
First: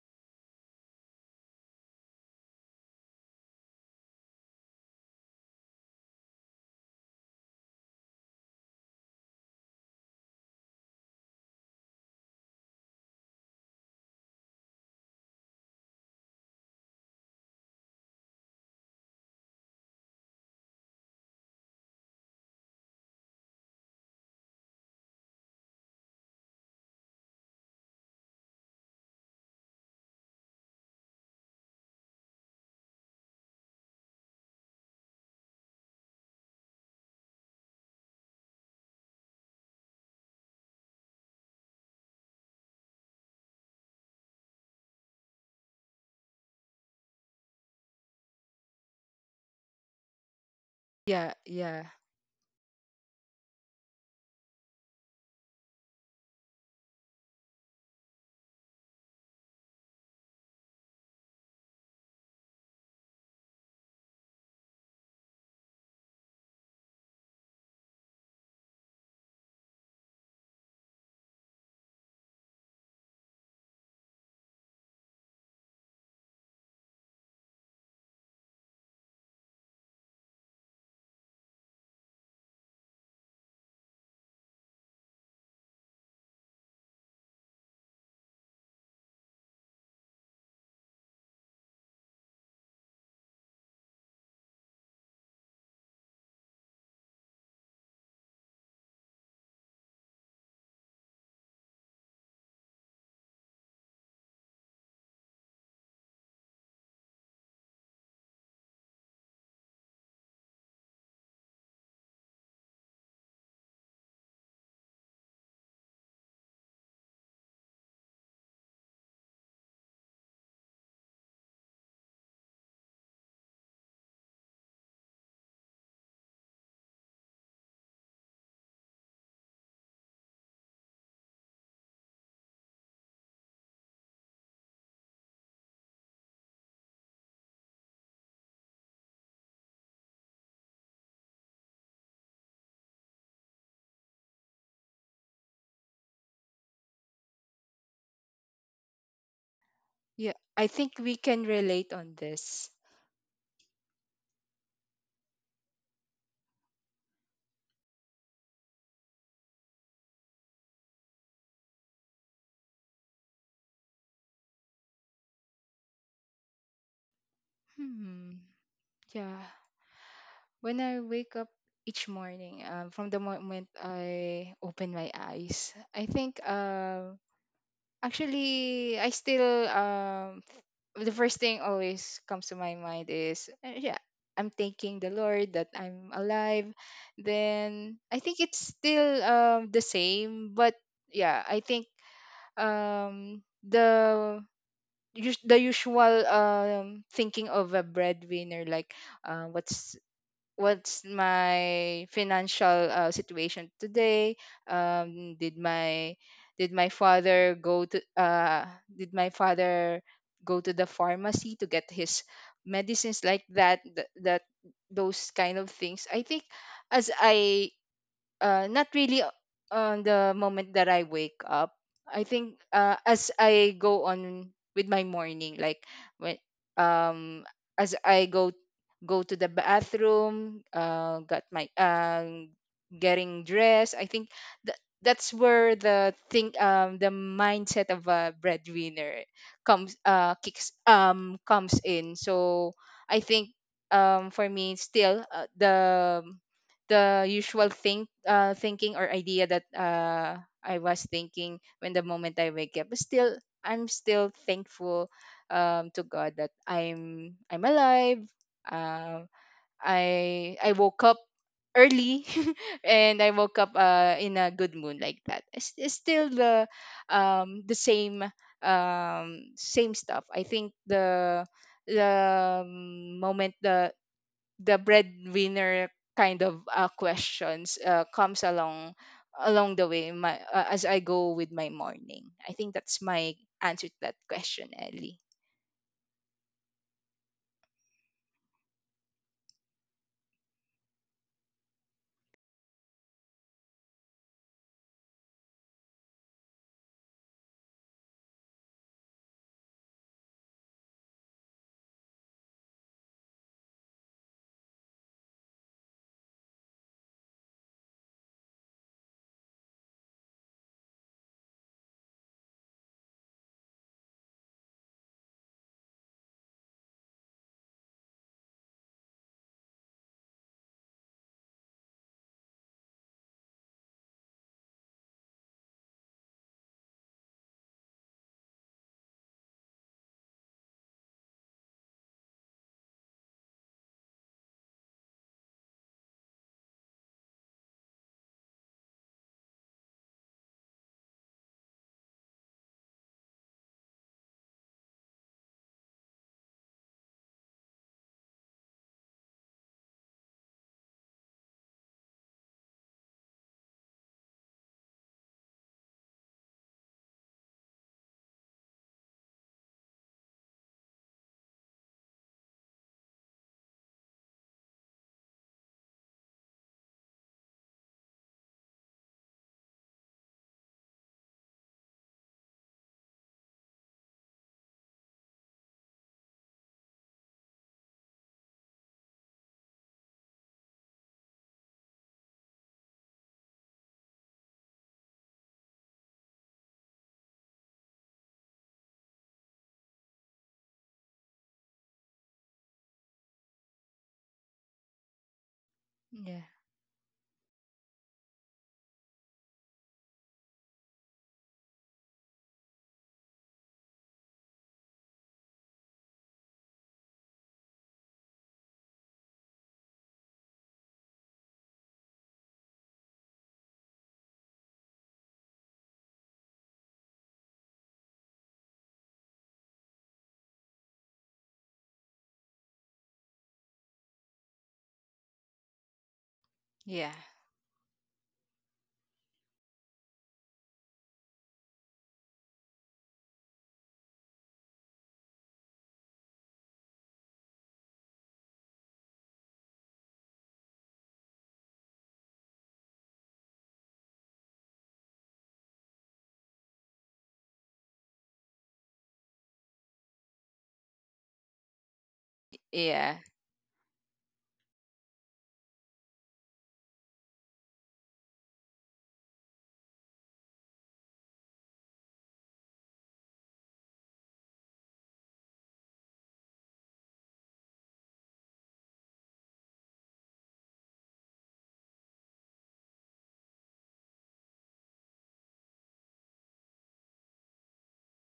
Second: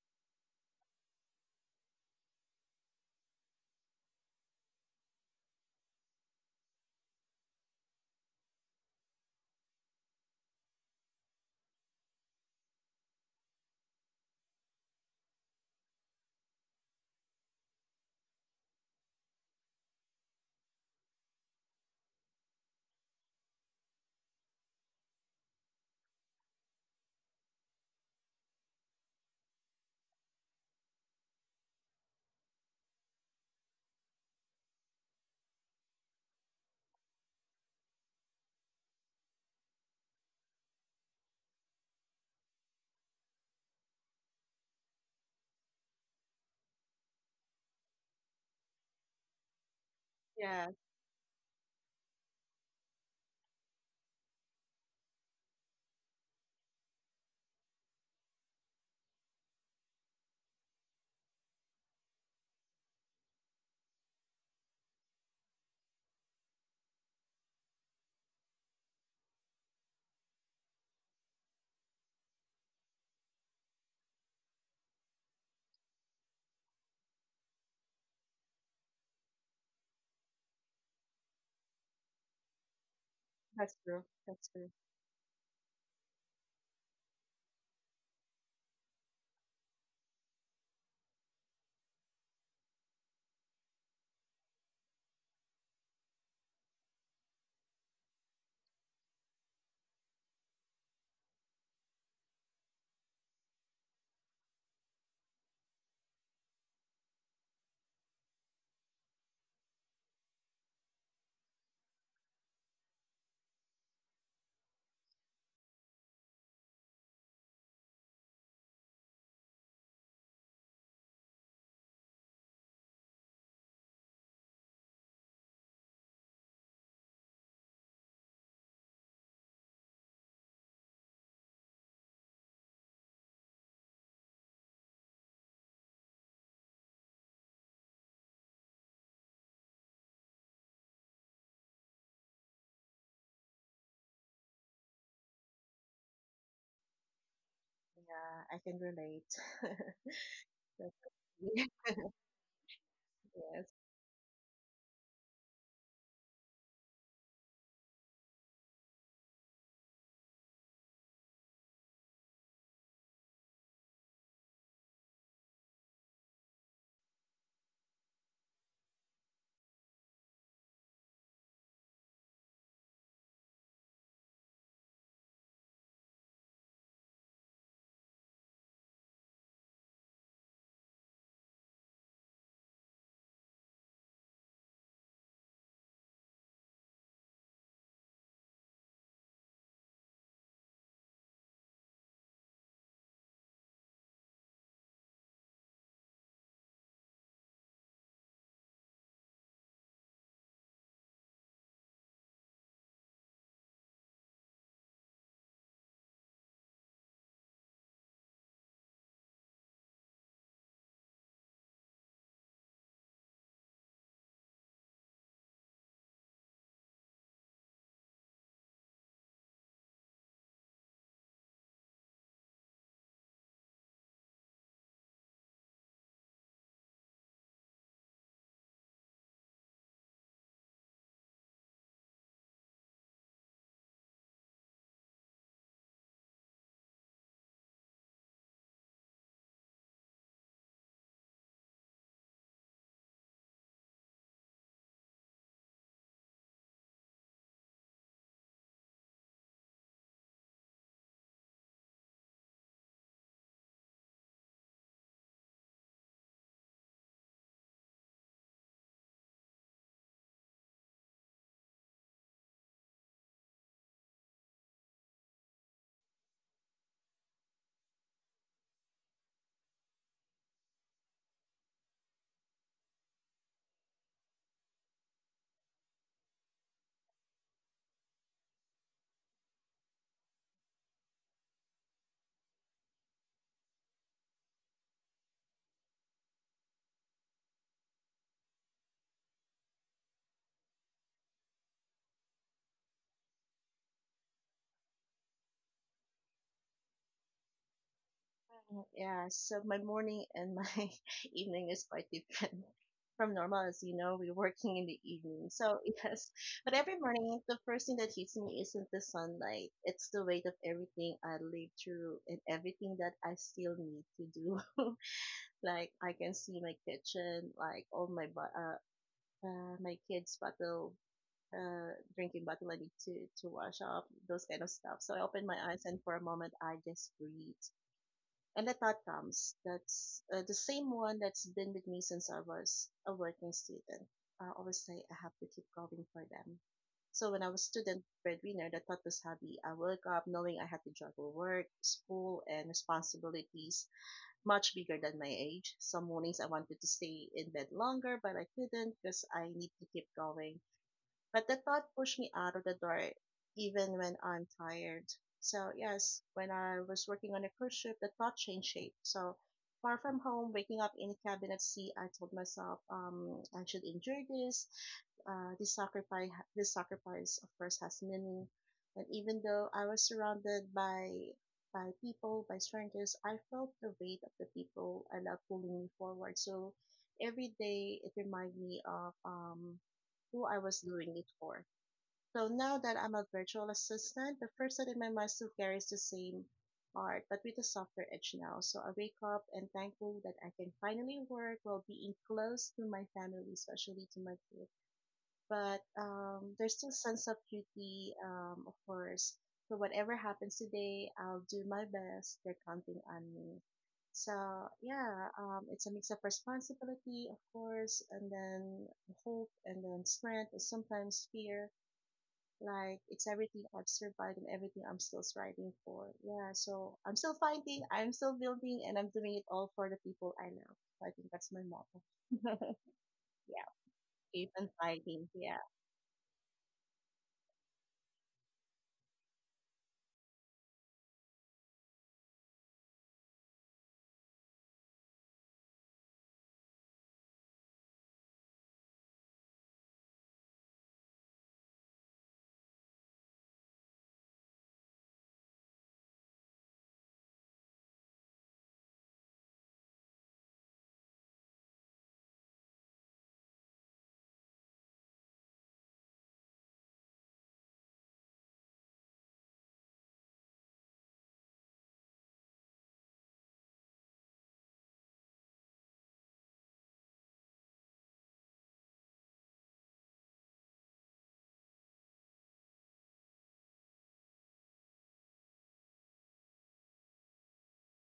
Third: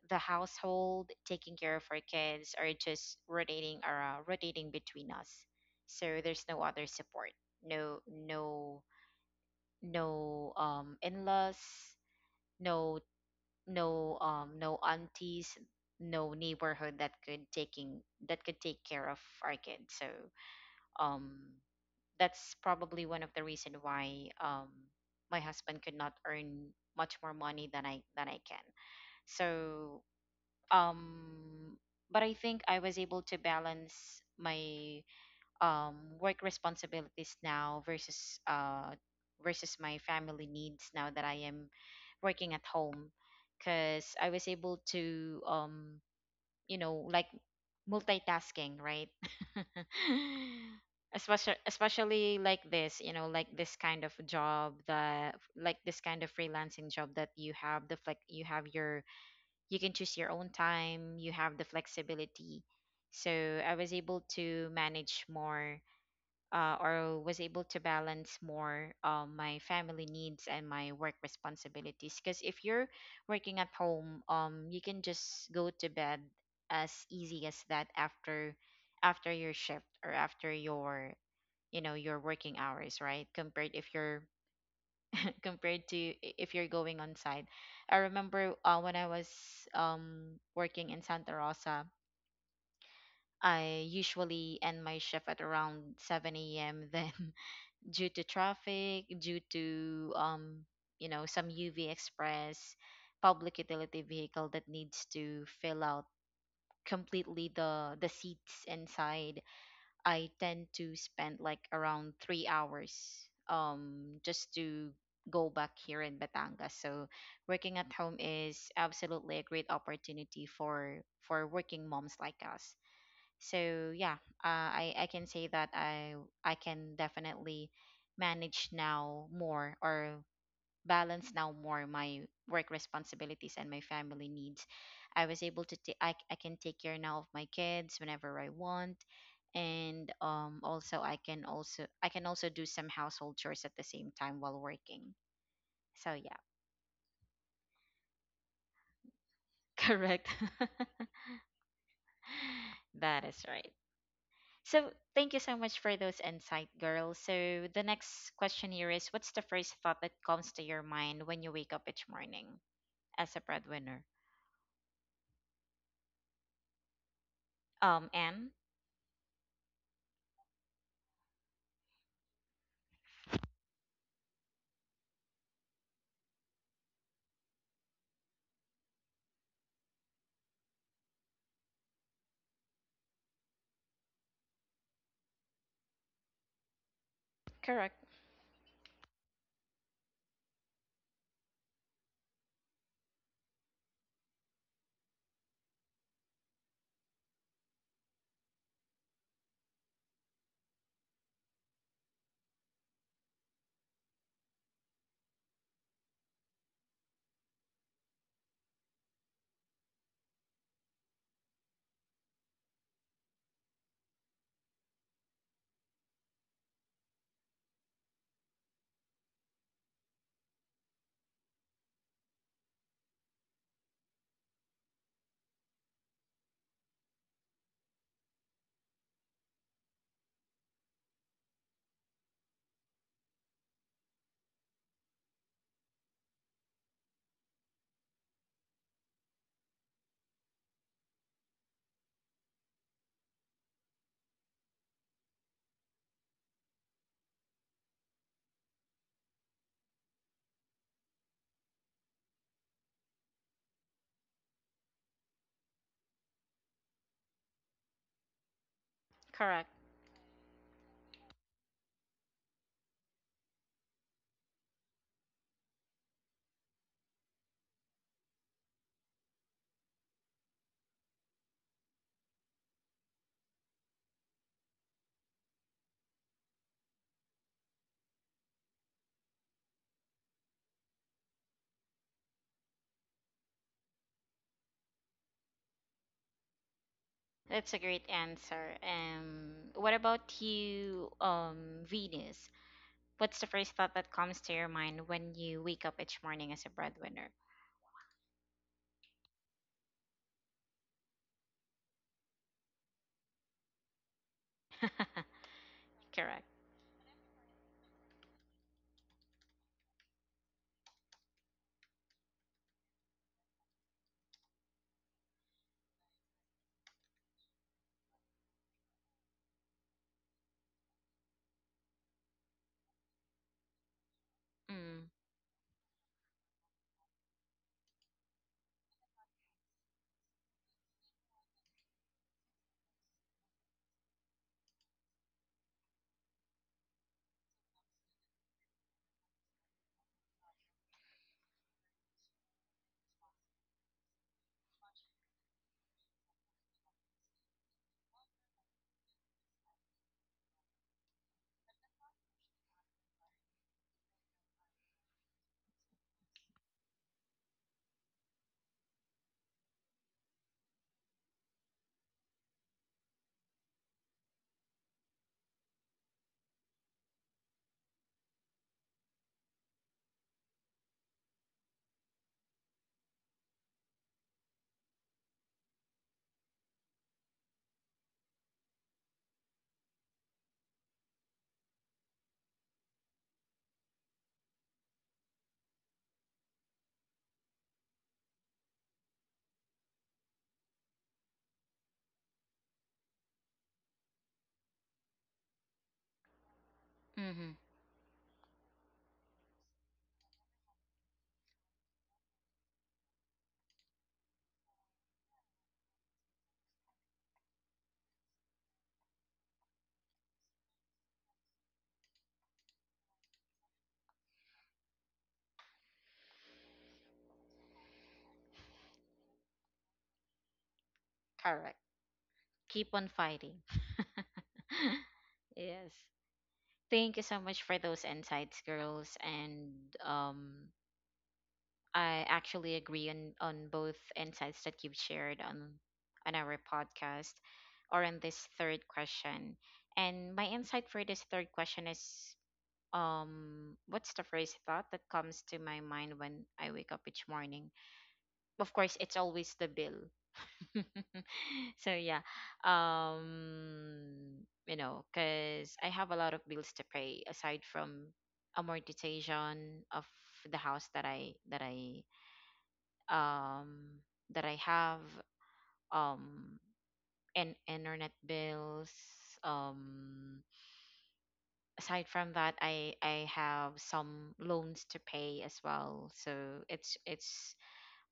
S1: the household, taking care of our kids, or just rotating or uh, rotating between us. So there's no other support, no no no um in-laws, no no um no aunties, no neighborhood that could taking that could take care of our kids. So um that's probably one of the reason why um my husband could not earn much more money than I than I can. So um but I think I was able to balance my um work responsibilities now versus uh versus my family needs now that I am working at home because I was able to, um you know like multitasking, right?
S3: Yeah,
S2: Yeah.
S1: especially
S2: Yeah.
S1: especially like this, you know, like this kind of job, the like this kind of freelancing job that you have the flex you have your you can choose your own time, you have the flexibility. So I was able to manage more, uh, or was able to balance more, uh, my family needs and my work responsibilities, because if you're working at home, um you can just go to bed as easy as that after after your shift or after your, you know, your working hours, right? Compared
S3: that's
S1: if
S3: true.
S1: you're
S3: That's true.
S1: compared to i- if you're going on site. I remember, uh, when I was um, working in Santa Rosa, I usually end my shift at around seven a m. Then, due to traffic, due to, um, you know some U V Express public utility vehicle that needs to fill out completely the the seats inside, I tend to spend like around three hours um just to go back here in Batangas. So working at home is absolutely a great opportunity for for working moms like us. So yeah, uh, I I can say that I I can definitely manage now more, or balance now more, my work responsibilities and my family needs. I was able to ta- I, I can take care now of my kids whenever I want. And um also I can, also I can also do some household chores at the same time while working. So yeah,
S3: Yeah, I can relate.
S1: correct.
S2: Yeah. I think we can
S3: That's-
S2: relate on this.
S1: That is
S3: yes.
S1: right. So thank you so much for those insight, girls. So the next question here is, what's the first thought that comes to your mind when you wake up each morning as a breadwinner? Um,
S2: Hmm.
S1: Anne?
S2: Yeah. When I wake up each morning, um, from the moment I open my eyes, I think um Actually, I still um the first thing always comes to my mind is uh, yeah, I'm thanking the Lord that I'm alive. Then
S1: Correct.
S2: I think it's still um the same. But yeah, I think um the us- the usual um thinking of a breadwinner, like uh, what's what's my financial uh, situation today, um did my did my father go to uh did my father go to the pharmacy to get his medicines, like that th- that those kind of things. I think as I uh, not really o- on the moment that I wake up. I think uh, as I go on with my morning, like when um as I go go to the bathroom, uh, got my um getting dressed, I think that that's where the thing um the mindset of a breadwinner comes uh kicks um comes in. So I think um for me, still uh, the the usual think uh, thinking or idea that uh, I was thinking when the moment I wake up. But still, I'm still thankful um, to God that I'm I'm alive. Um,
S1: Correct.
S2: I I woke up early and I woke up uh, in a good mood like that. It's, it's still the um, the same um, same stuff. I think the the um, moment the the breadwinner kind of uh, questions uh, comes along along the way in my uh, as I go with my morning. I think that's my answer to that question, Ellie.
S1: That's a great answer. Um, what about you, um, Venus? What's the first thought that comes to your mind when you wake up each morning as a breadwinner?
S3: Mm, yeah, so my morning and my evening is quite different from normal. As you know, we're working in the evening. So, yes,
S1: Correct.
S3: but every morning, the first thing that hits me isn't the sunlight, it's the weight of everything I lived through and everything that I still need to do. Like, I can see my kitchen, like, all my, bo- uh, uh, my kids' bottle. Uh, drinking bottle I need to to wash off those kind of stuff.
S1: Mm,
S3: So I open my eyes and for a moment I just breathe and the thought comes that's uh, the same one that's been with me since I was a working student. I always say I have to keep going for them. So when I was student breadwinner, the thought was heavy. I woke up knowing I had to juggle work, school, and responsibilities much bigger than my age. Some mornings I wanted to stay in bed longer, but I couldn't because I need to keep going. But the thought pushed me out of the door even when I'm tired. So yes, when I was working on a cruise ship, the thought changed shape. So far from home, waking up in a cabin at sea, I told myself, um, I should endure this. Uh, this sacrifice, this sacrifice, of course, has meaning. And even though I was surrounded by by people, by strangers, I felt the weight of the people I love pulling me forward. So every day, it reminded me of um, who I was doing it for. So now that I'm a virtual assistant, the first thought in my mind still carries the same art, but with a softer edge now. So I wake up and thankful that I can finally work while being close to my family, especially to my kids, but
S2: Yeah.
S3: um, there's still sense of
S1: mm-hmm.
S3: duty, um, of course. So whatever happens today, I'll do my best. They're counting on me. So yeah, um, it's a mix of responsibility, of course, and then hope, and then strength, and sometimes fear. Like it's everything I've survived and everything I'm still striving for. Yeah, so I'm still fighting, I'm still building, and I'm doing it all for the people I love. So I think that's my
S1: Correct.
S3: motto.
S1: Keep on fighting.
S3: Yeah, keep on fighting. Yeah.
S1: Yes.
S2: Yeah.
S1: Thank you so much for those insights, girls. And um, I actually agree on on both insights that you've shared on on our podcast or on this third question. And my insight for this third question is, um what's the first thought that comes to my mind when I wake up each morning? Of course, it's always the bill. So yeah.
S2: Yeah.
S1: Um, you know, cuz I have a lot of bills to pay aside from amortization of the house that I that I um, that I have, um, and internet bills. Um, aside from that, I I have some loans to pay as well. So it's it's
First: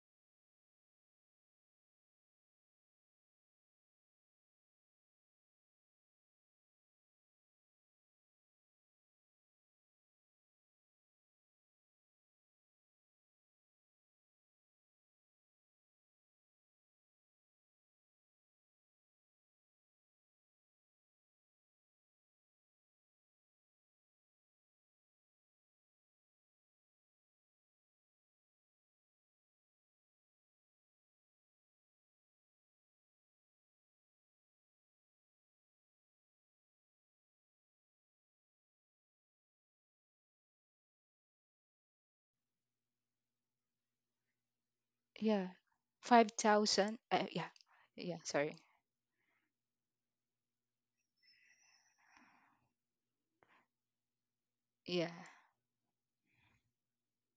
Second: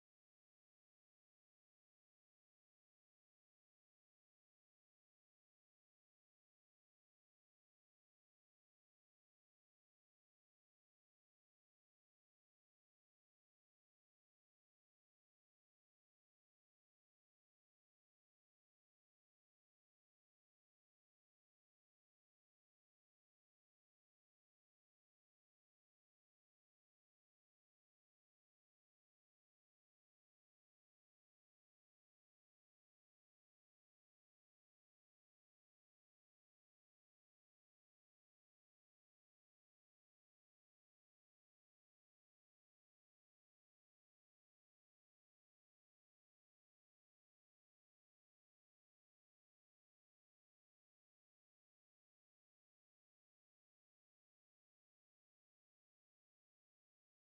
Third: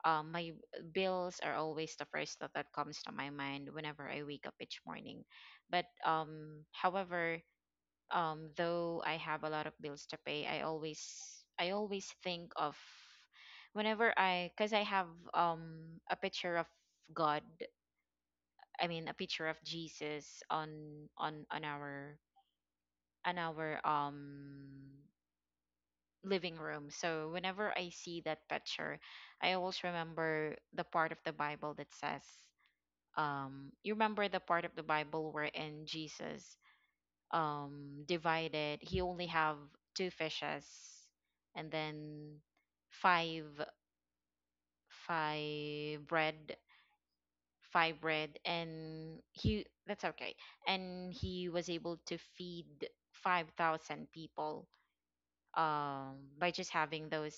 S1: um, my bills are always the first thought that comes to my mind whenever I wake up each morning. But um, however, um though I have a lot of bills to pay, i always i always think of, whenever I, cuz I have um a picture of god, I mean a picture of Jesus on on on our on our um living room, so whenever I see that picture, I always remember the part of the Bible that says, um you remember the part of the Bible wherein Jesus um divided, he only have two fishes and then five
S2: Yeah.
S1: five bread,
S2: five thousand. Uh, yeah.
S1: five
S2: Yeah,
S1: bread,
S2: sorry.
S1: and he, that's okay, and he was able to feed five thousand people
S2: Yeah.
S1: um by just having those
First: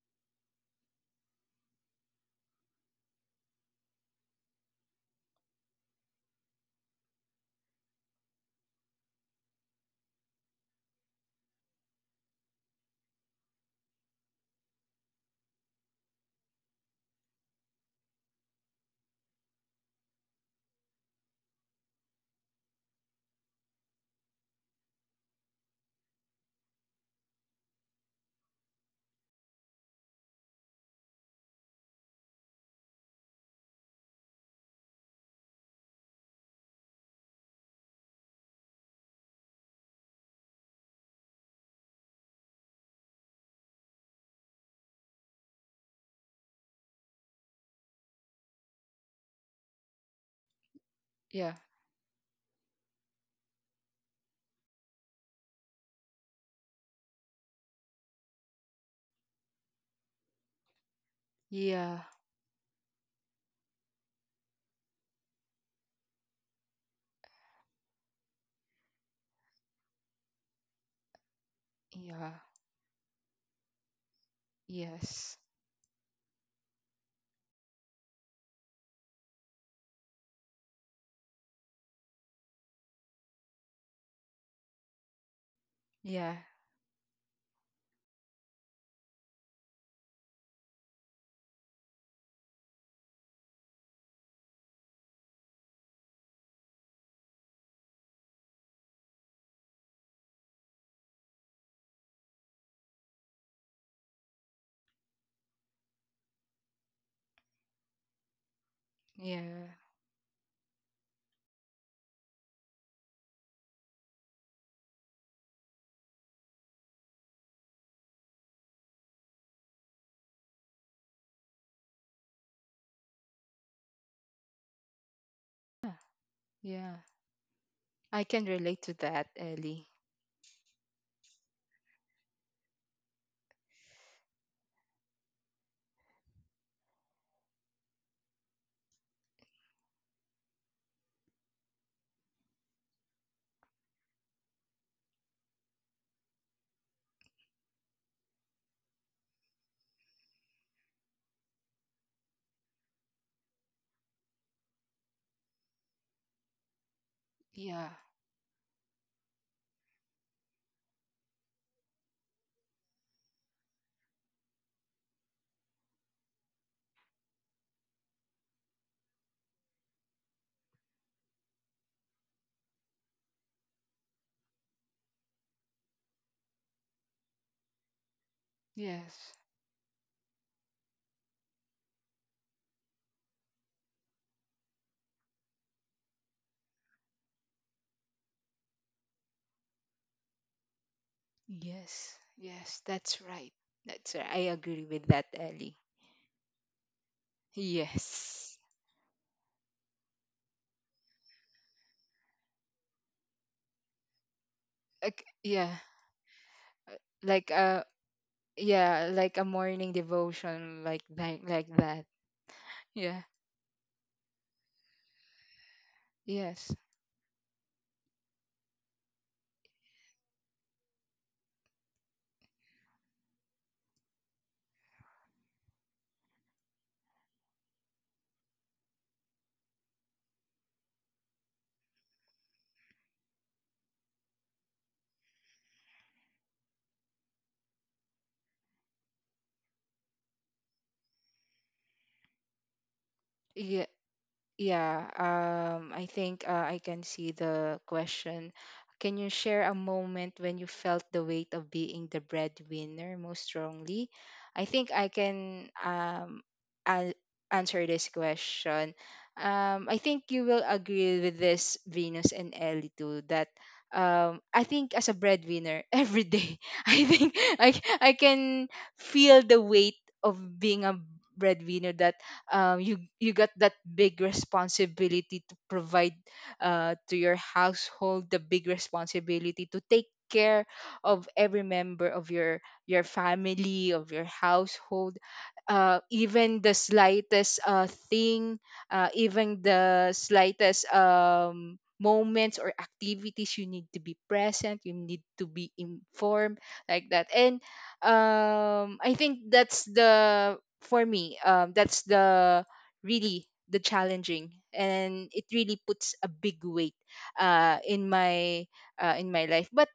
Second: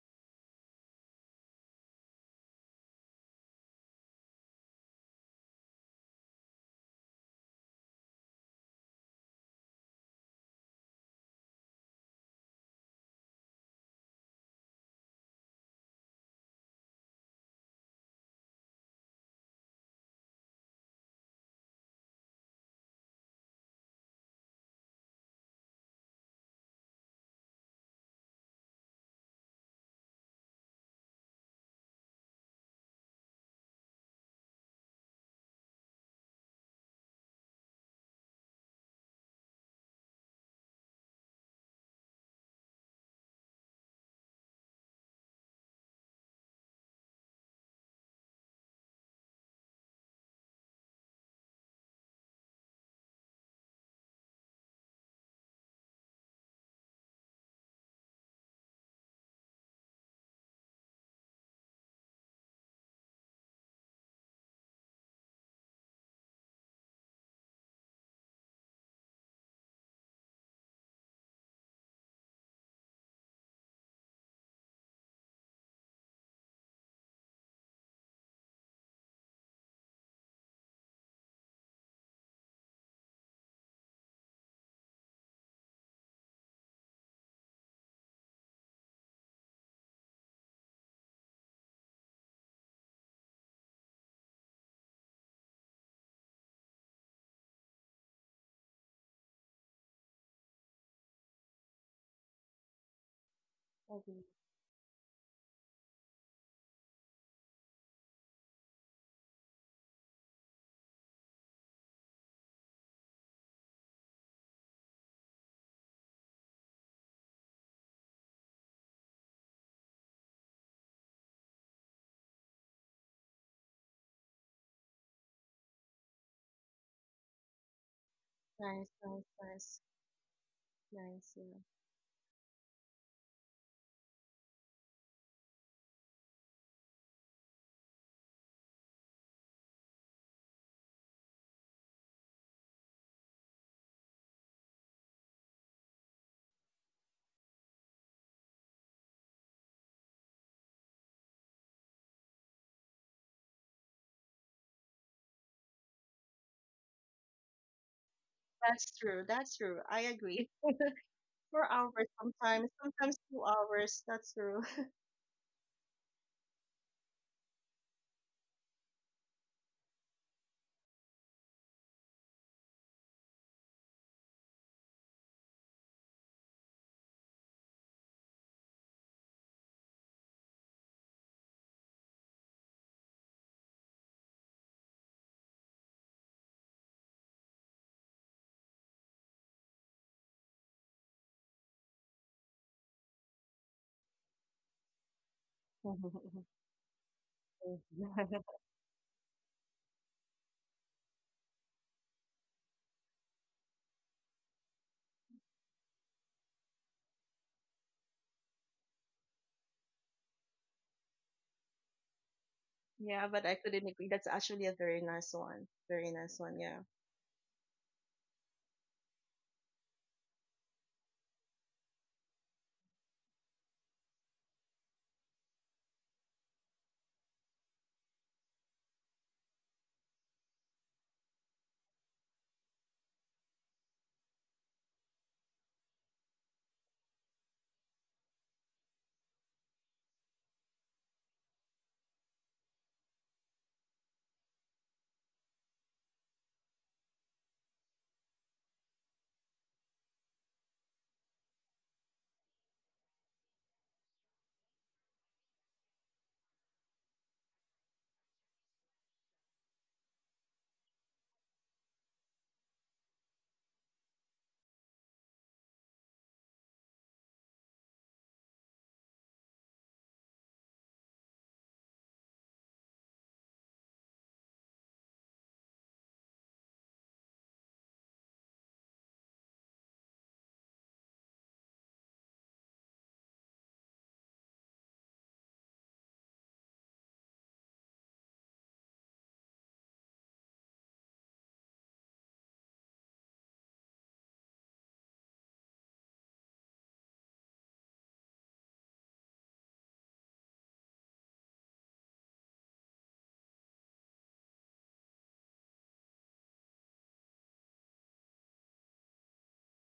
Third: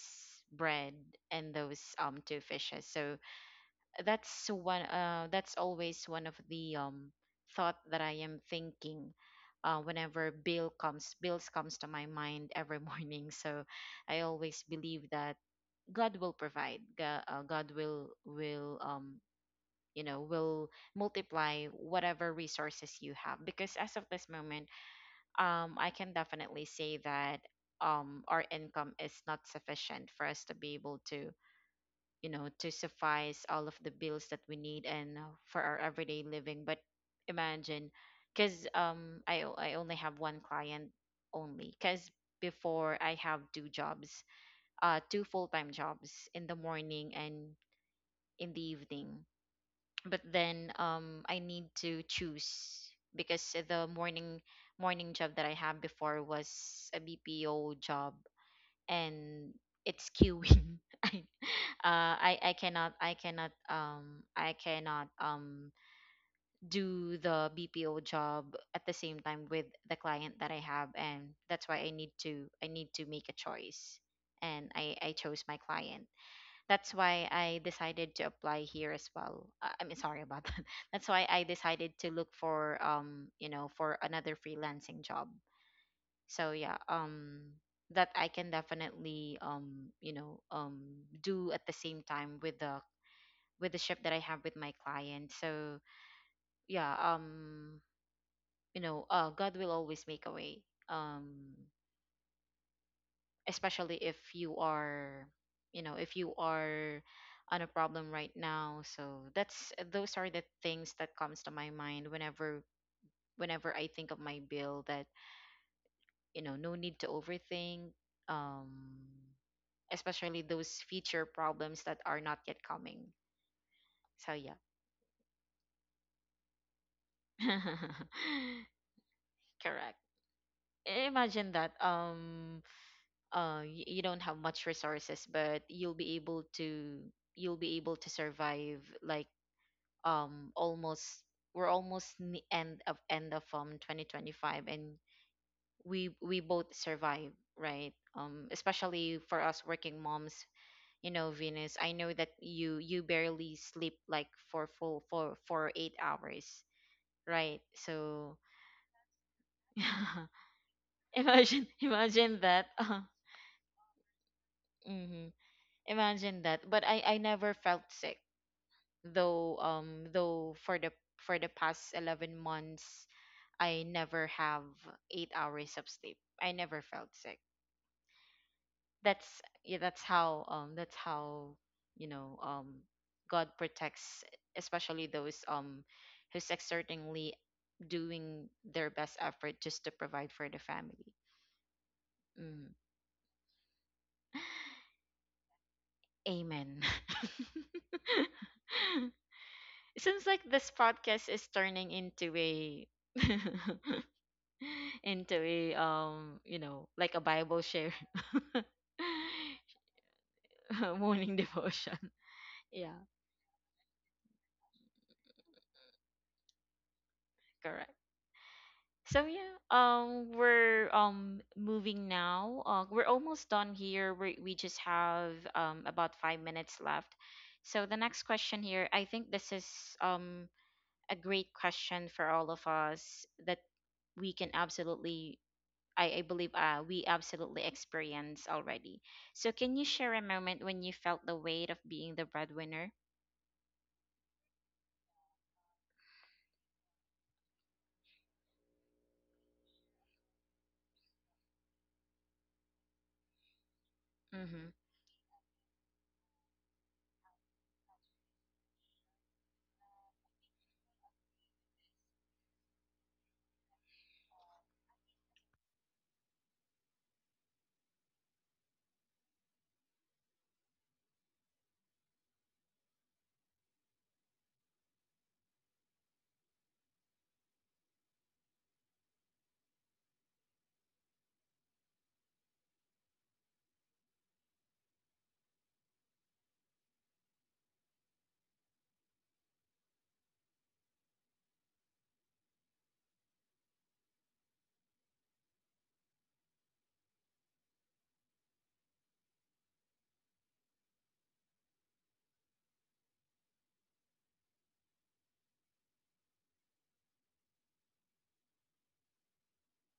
S1: bread and those um two fishes. So that's one, uh that's always one of the um thought that I am thinking, uh whenever bill comes bills comes to my mind every morning. So I always believe that God will provide God, uh, God will will um, you know, will multiply whatever resources you have, because as of this moment, um I can definitely say that um our income is not sufficient for us to be able to, you know, to suffice all of the bills that we need, and, uh, for our everyday living. But imagine, because, um I, o- I only have one client only, because before I have two jobs, uh two full-time jobs in the morning and in the evening, but then um I
S2: Yeah.
S1: need to choose, because the morning morning job that I had before was a BPO job, and it's queuing. I,
S2: Yeah.
S1: uh, I I cannot, I cannot um I cannot um do the B P O job at the same time with the client that I have, and that's why I need
S2: Yeah.
S1: to I need to make a choice, and I I
S2: Yes.
S1: chose my client. That's why I decided to apply here as well. Uh, I mean, sorry about that. That's why I decided to look for, um you know, for another freelancing job,
S2: Yeah.
S1: so yeah, um that I can definitely, um you know, um do at the same time with the with the shift that I have with my client. So yeah, um you know, uh God will always make a way, um especially if
S3: Okay.
S1: you are, you know, if you are on a problem right now. So that's
S2: Yeah.
S1: those are the things that comes to my mind whenever, whenever I think of my bill, that, you know, no need to overthink, um especially those future problems that are not yet coming. So yeah.
S2: Yeah. I can relate
S3: Nice,
S2: to
S3: nice,
S2: that,
S3: nice,
S2: Ellie.
S1: Correct. I-
S3: nice.
S1: Imagine
S3: Yeah,
S1: that, um uh you, you don't have much resources, but you'll be able to, you'll be able to survive. Like, um almost, we're almost in the end of end of um twenty twenty-five, and we we both survive, right? Um, especially for us working moms, you know, Venus, I know that you you barely sleep like for full, for for eight hours, right?
S2: Yeah.
S1: So
S3: that's true. That's true. I agree.
S1: imagine,
S3: Four hours
S1: imagine that.
S3: sometimes, sometimes two hours. That's true.
S1: Hmm, imagine that. But i i never felt sick, though, um though for the, for the past eleven months, I never have eight hours of sleep, I never felt sick.
S2: Yes.
S1: That's, yeah, that's how, um that's how, you know, um God protects, especially those um who's exertingly doing their best effort just to provide for the family.
S2: Yes,
S1: Mm.
S2: yes, that's right. That's right. I agree with that, Ellie.
S1: Amen.
S2: Yes.
S1: It seems like this podcast is turning into a
S2: Like
S1: into a,
S2: yeah,
S1: um you know,
S2: uh,
S1: like a
S2: like
S1: Bible
S2: uh
S1: share.
S2: yeah, like a morning devotion, like
S1: Morning
S2: like like
S1: devotion,
S2: that.
S1: yeah.
S3: Yeah,
S2: Yeah.
S3: but I couldn't agree. That's actually a very nice one. Very nice one. Yeah.
S2: Yes.
S1: Correct. So yeah, um, we're um moving now. Uh, we're almost done here. We we just have um about five minutes left. So the next question here, I think this is um a great question for all of us that we can absolutely, I I believe, uh we absolutely experience already. So can you share a moment when you felt the weight of being the breadwinner?
S2: Yeah. Yeah, um, I think uh, I can see the question. Can you share a moment when you felt the weight of being the breadwinner most strongly?
S1: Mm-hmm.
S2: I think I can um, an- answer this question. Um, I think you will agree with this, Venus and Ellie, too, that um, I think as a breadwinner, every day, I think I, I can feel the weight of being a breadwinner. That um, you you got that big responsibility to provide uh, to your household, the big responsibility to take care of every member of your your family, of your household. Uh, even the slightest uh, thing, uh, even the slightest um, moments or activities, you need to be present. You need to be informed like that. And um, I think that's the for me, um, that's the really the challenging, and it really puts a big weight uh, in my uh, in my life. But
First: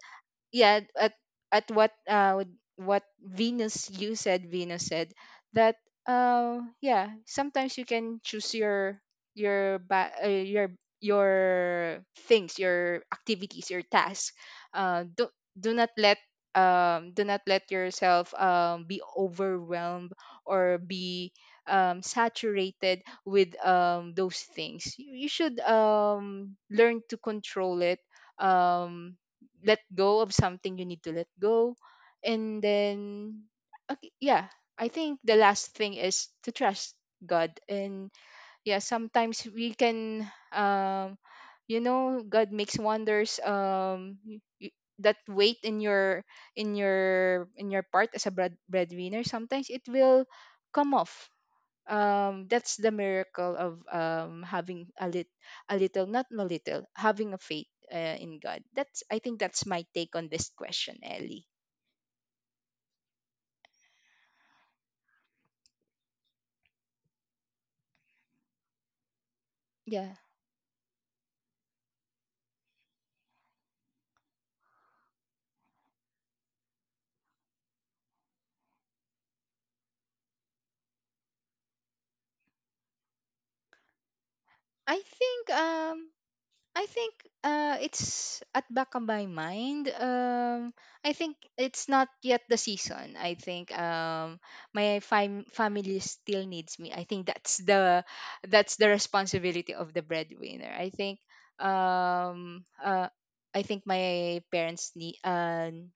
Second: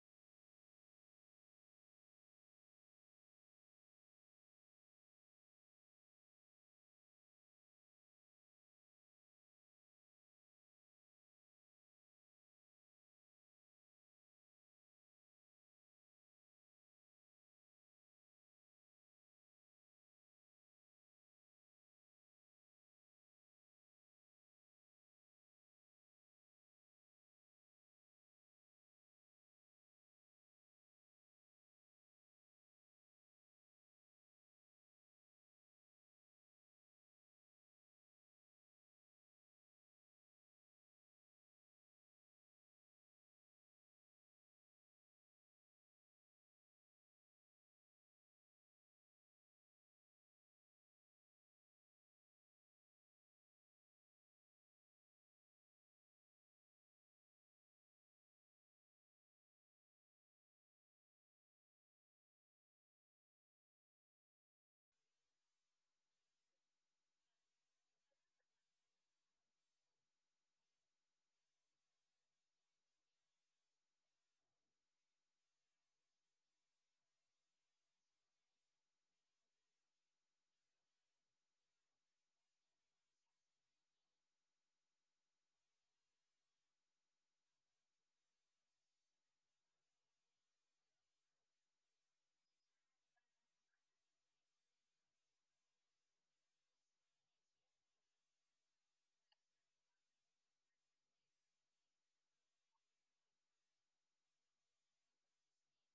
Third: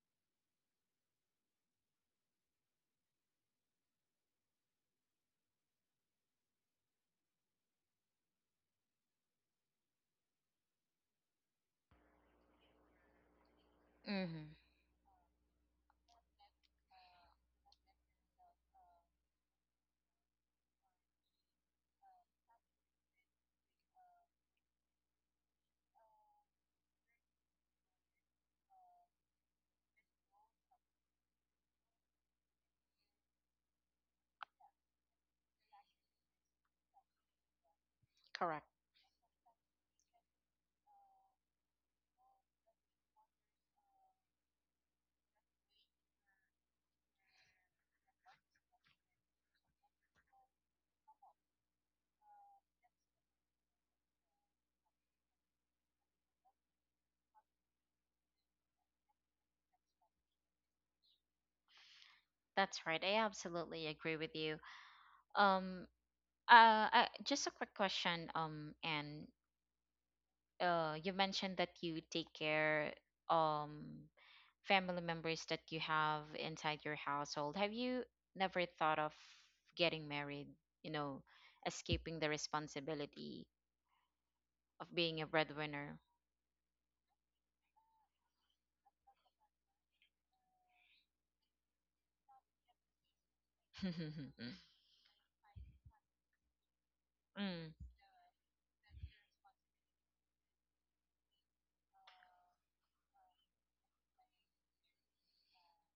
S2: yeah, at at what uh what what venus you said venus said, that uh yeah, sometimes you can choose your your ba- uh, your your things, your activities, your tasks.
S1: Mm-hmm.
S2: uh do, do not let um do not let yourself um be overwhelmed or be um saturated with um those things. you, you should um learn to control it, um let go of something you need to let go. And then okay, yeah, I think the last thing is to trust God. And
S1: Correct.
S2: yeah, sometimes we can um you know, God makes wonders. Um y- y- that weight in your in your in your part as a bread, breadwinner, sometimes it will come off. Um that's the miracle of um having a lit a little, not a little, having a faith uh, in God. That's, I think that's my take on this question, Ellie.
S1: That's right. I absolutely agree with you. Um, Uh, I, just a quick question, um, and
S2: Yeah,
S1: uh, you mentioned that you take care um family members that you have inside your household. Have you never thought of getting married, you know, escaping the responsibility of
S2: I
S1: being a
S2: think
S1: breadwinner?
S2: um I think uh, it's at back of my mind. Um, I think it's not yet the season. I think um, my fam- family still needs me. I think that's
S1: Mm,
S2: the that's the responsibility of the breadwinner. I think um, uh, I think my parents need. Uh,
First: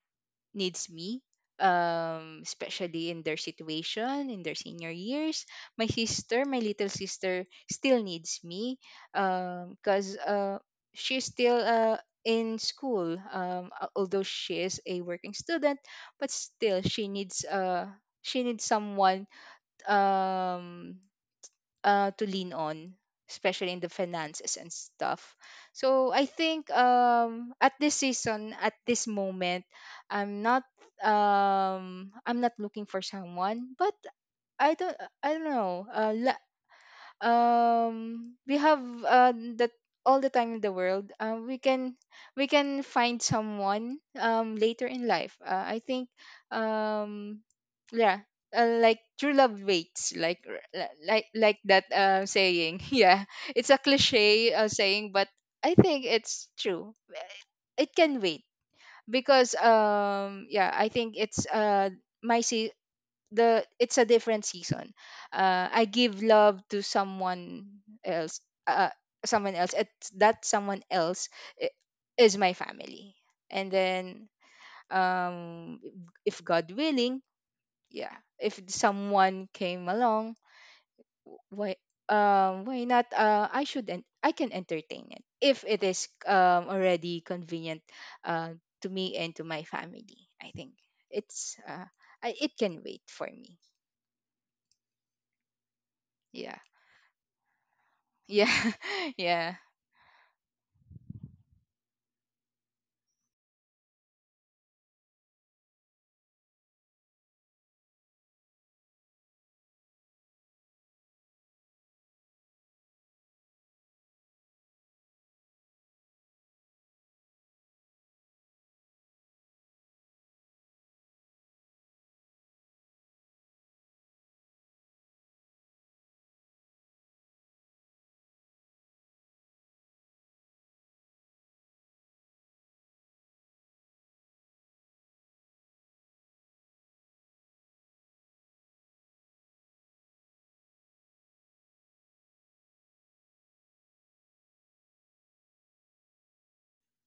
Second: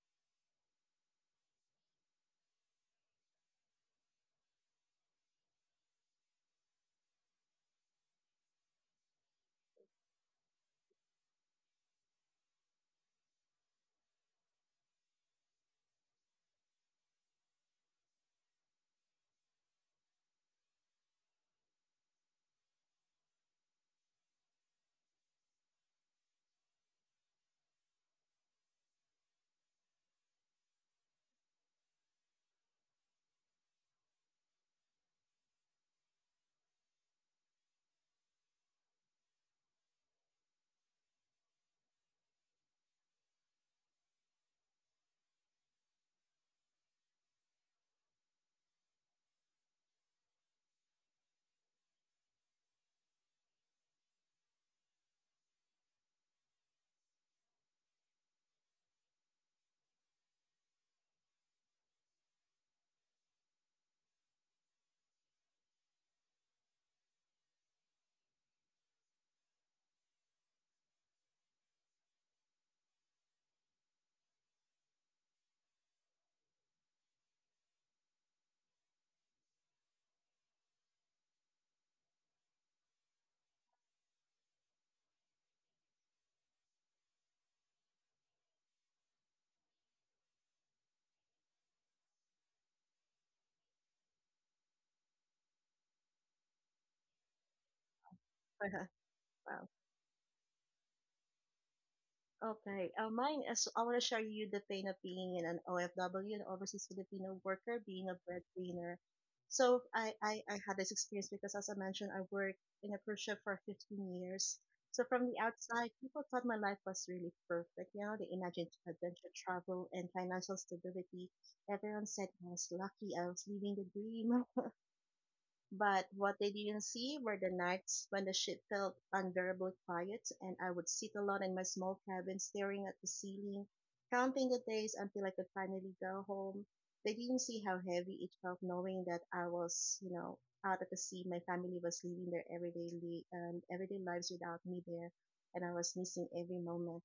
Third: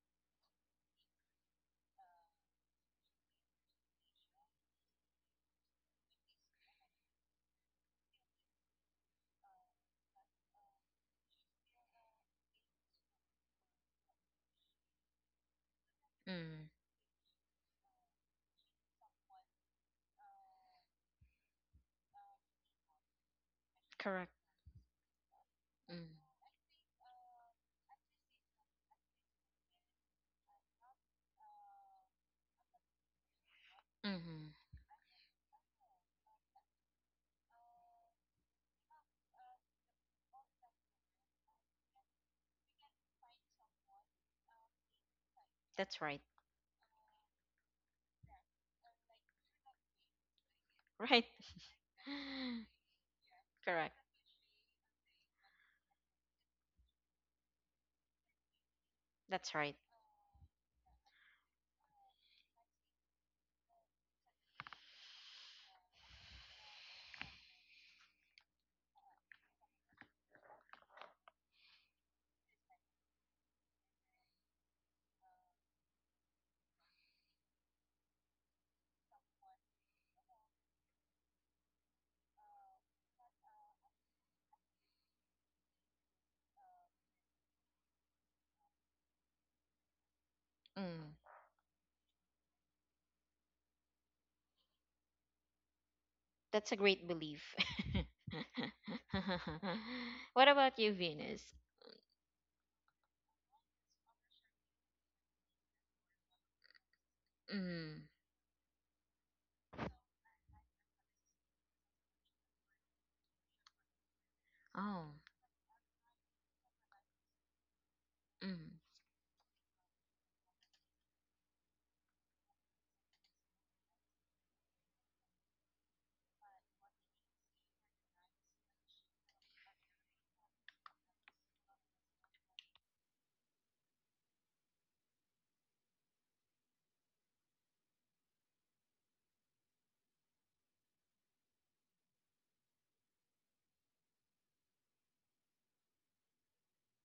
S2: needs me, um especially in their situation in their senior years. My sister, my little sister, still needs me, um because uh she's still uh in school, um a- although she is a working student, but
S1: mm,
S2: still she needs uh she needs someone um uh, to lean on, especially in the
S1: correct.
S2: finances and stuff. So
S1: Mm,
S2: I think um, at this season, at this moment, I'm not um, I'm not looking for someone. But
S1: mm-hmm.
S2: I don't I don't know. Uh, um we have uh, that all the time in the world. Uh, we can we can find someone um later in life, uh, I
S1: That's
S2: think
S1: right.
S2: um yeah, uh, like true love waits, like r- li- like
S1: Right.
S2: like that uh, saying. Yeah, it's a
S1: Correct.
S2: cliche uh, saying, but I think it's true. It can wait because
S1: That's right.
S2: um yeah, I think it's uh my the it's a different season. Uh, I give love to someone else. Uh, someone else. It's that someone else i- is my family. And then, um, if God willing, yeah, if someone came along, why, um, why not? Uh, I should and I can entertain it if it is um already convenient uh, to me and to my family. I think
S1: Mm.
S2: it's uh, I, it can wait for me. Yeah.
S1: That's a great belief.
S2: Yeah, yeah,
S3: Wow.
S1: What about you, Venus?
S3: Okay, uh, mine is I want to share you the pain of being in an O F W, an overseas Filipino worker,
S1: Mm.
S3: being a breadwinner. So I, I, I had this experience because, as I mentioned, I worked in a cruise ship for fifteen years. So
S1: Oh.
S3: from the outside, people thought my life was really perfect. You know, they imagined
S1: Mm.
S3: adventure travel and financial stability. Everyone said I was lucky. I was living the dream. But what they didn't see were the nights when the ship felt unbearably quiet and I would sit alone in my small cabin staring at the ceiling, counting the days until I could finally go home. They didn't see how heavy it felt knowing that I was, you know, out at the sea. My family was living their everyday, li- um, everyday lives without me there and I was missing every moment.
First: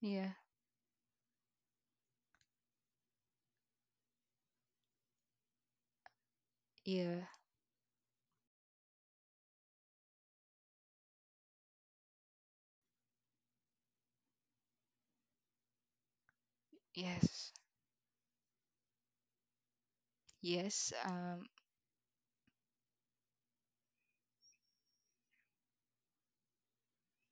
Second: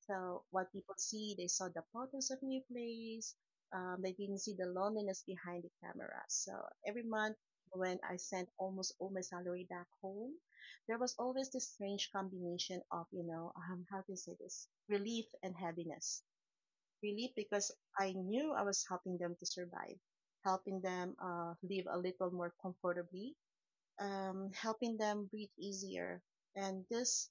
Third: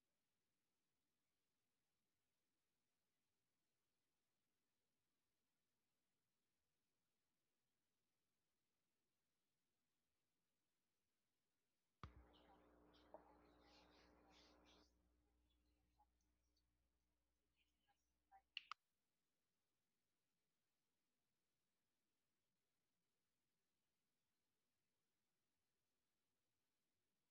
S2: yeah,
S3: So what people see, they saw the photos of new place. Um, they didn't see the loneliness behind the camera. So every
S2: yeah,
S3: month when I sent almost all my salary back home, there was always this strange combination of, you know, um, how to say this, relief and heaviness. Relief
S2: yes,
S3: because I knew I was helping them to survive, helping
S2: yes,
S3: them
S2: um,
S3: uh, live a little more comfortably, um, helping them breathe easier. And this,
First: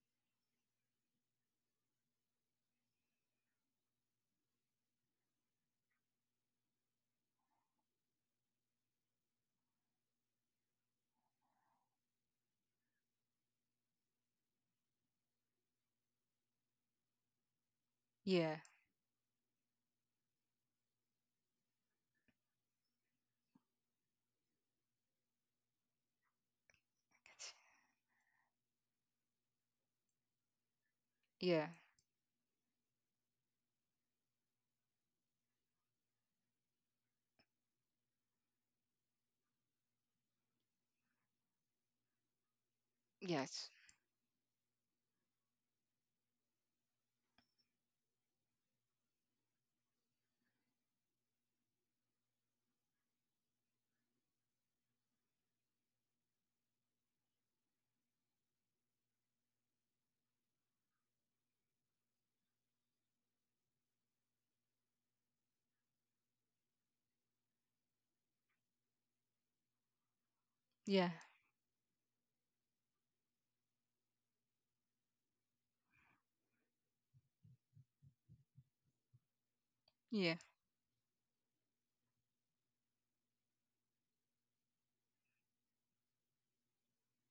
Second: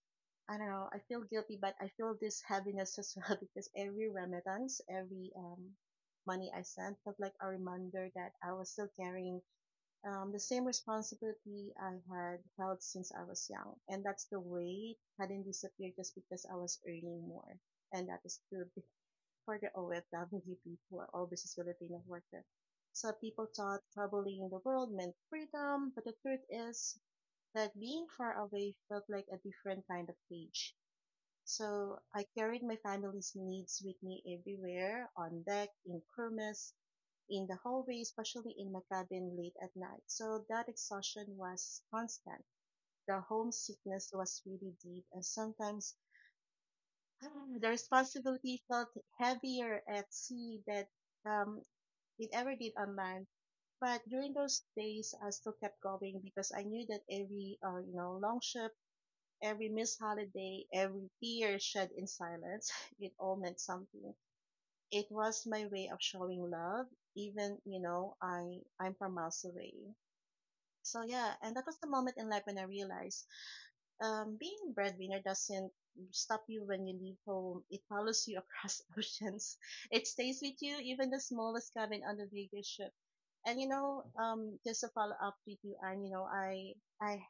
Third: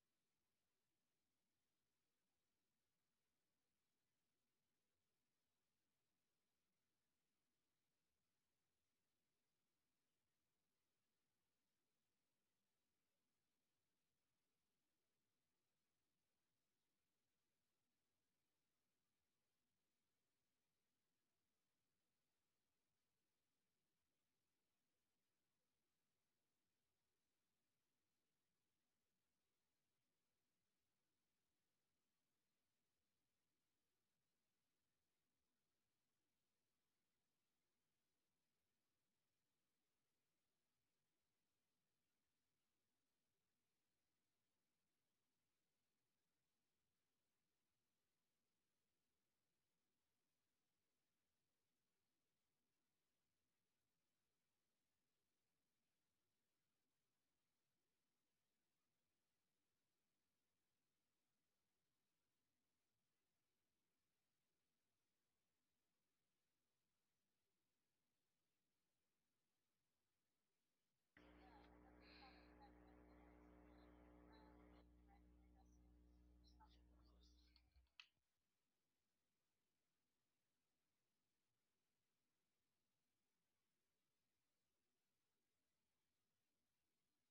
S3: I don't know, I feel guilty, but I feel this heaviness as well because every remittance, every um, money I sent felt like a reminder that I was still carrying um, the same responsibility I had held since I was young. And that's the weight hadn't disappeared just because I was earning more. And that is
S2: yeah,
S3: true be- for the O F W people, all business Filipino worker. So people thought traveling the world meant freedom, but the truth is that being far away felt like a different kind of cage.
S2: yeah,
S3: So I carried my family's needs with me everywhere, on deck, in kermes, in the hallway, especially in my cabin late at night. So that exhaustion was constant. The
S2: yes,
S3: homesickness was really deep, and sometimes ah, the responsibility felt heavier at sea than um, it ever did on land. But during those days, I still kept going because I knew that every, uh, you know, long ship. Every missed holiday, every tear shed in silence, it all meant something. It was my way of showing love, even you know I I'm from miles away. So
S2: yeah,
S3: yeah, and that was the moment in life when I realized um, being a breadwinner doesn't stop you when you leave home. It follows you across oceans. It
S2: yeah.
S3: stays with you, even the smallest cabin on the biggest ship. And you know, um, just to follow up with you, and you know, I, I,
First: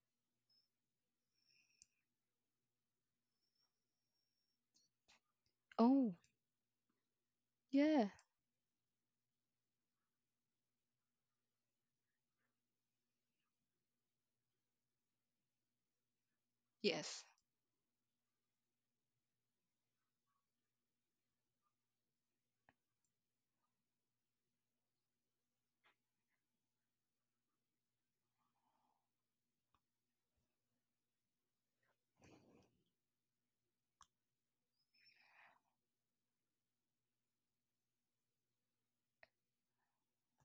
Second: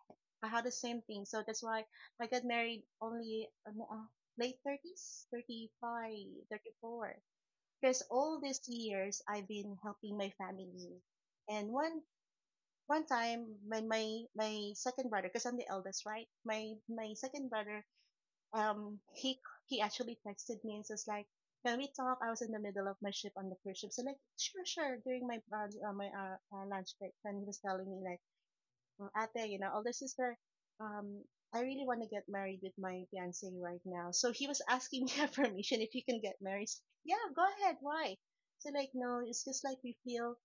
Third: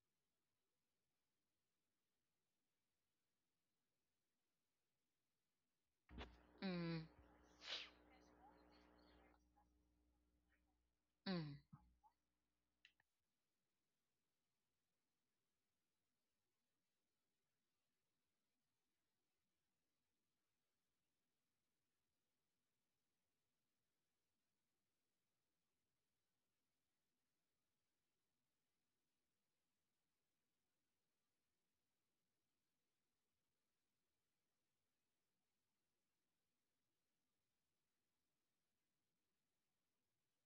S3: I had the same thing. So that's why I got married only um, uh, late thirties, five,
S2: Oh,
S3: thirty
S1: Mm.
S3: four. Because
S2: yeah,
S3: all these years I've been helping my family.
S1: Mm.
S3: And one one time my my my second brother, because I'm the eldest, right, my my
S2: yes,
S3: second brother, um he he actually texted me and says like, can we talk? I was in the middle of my shift on the cruise ship, so like, sure, sure, during my uh, uh, my uh, uh, lunch break, and he was telling me like, "Oh, ate, you know, older sister, um, I really want to get married with my fiance right now." So he was asking me permission if you can get married. So, yeah, go ahead. Why? So like, no, it's just like we feel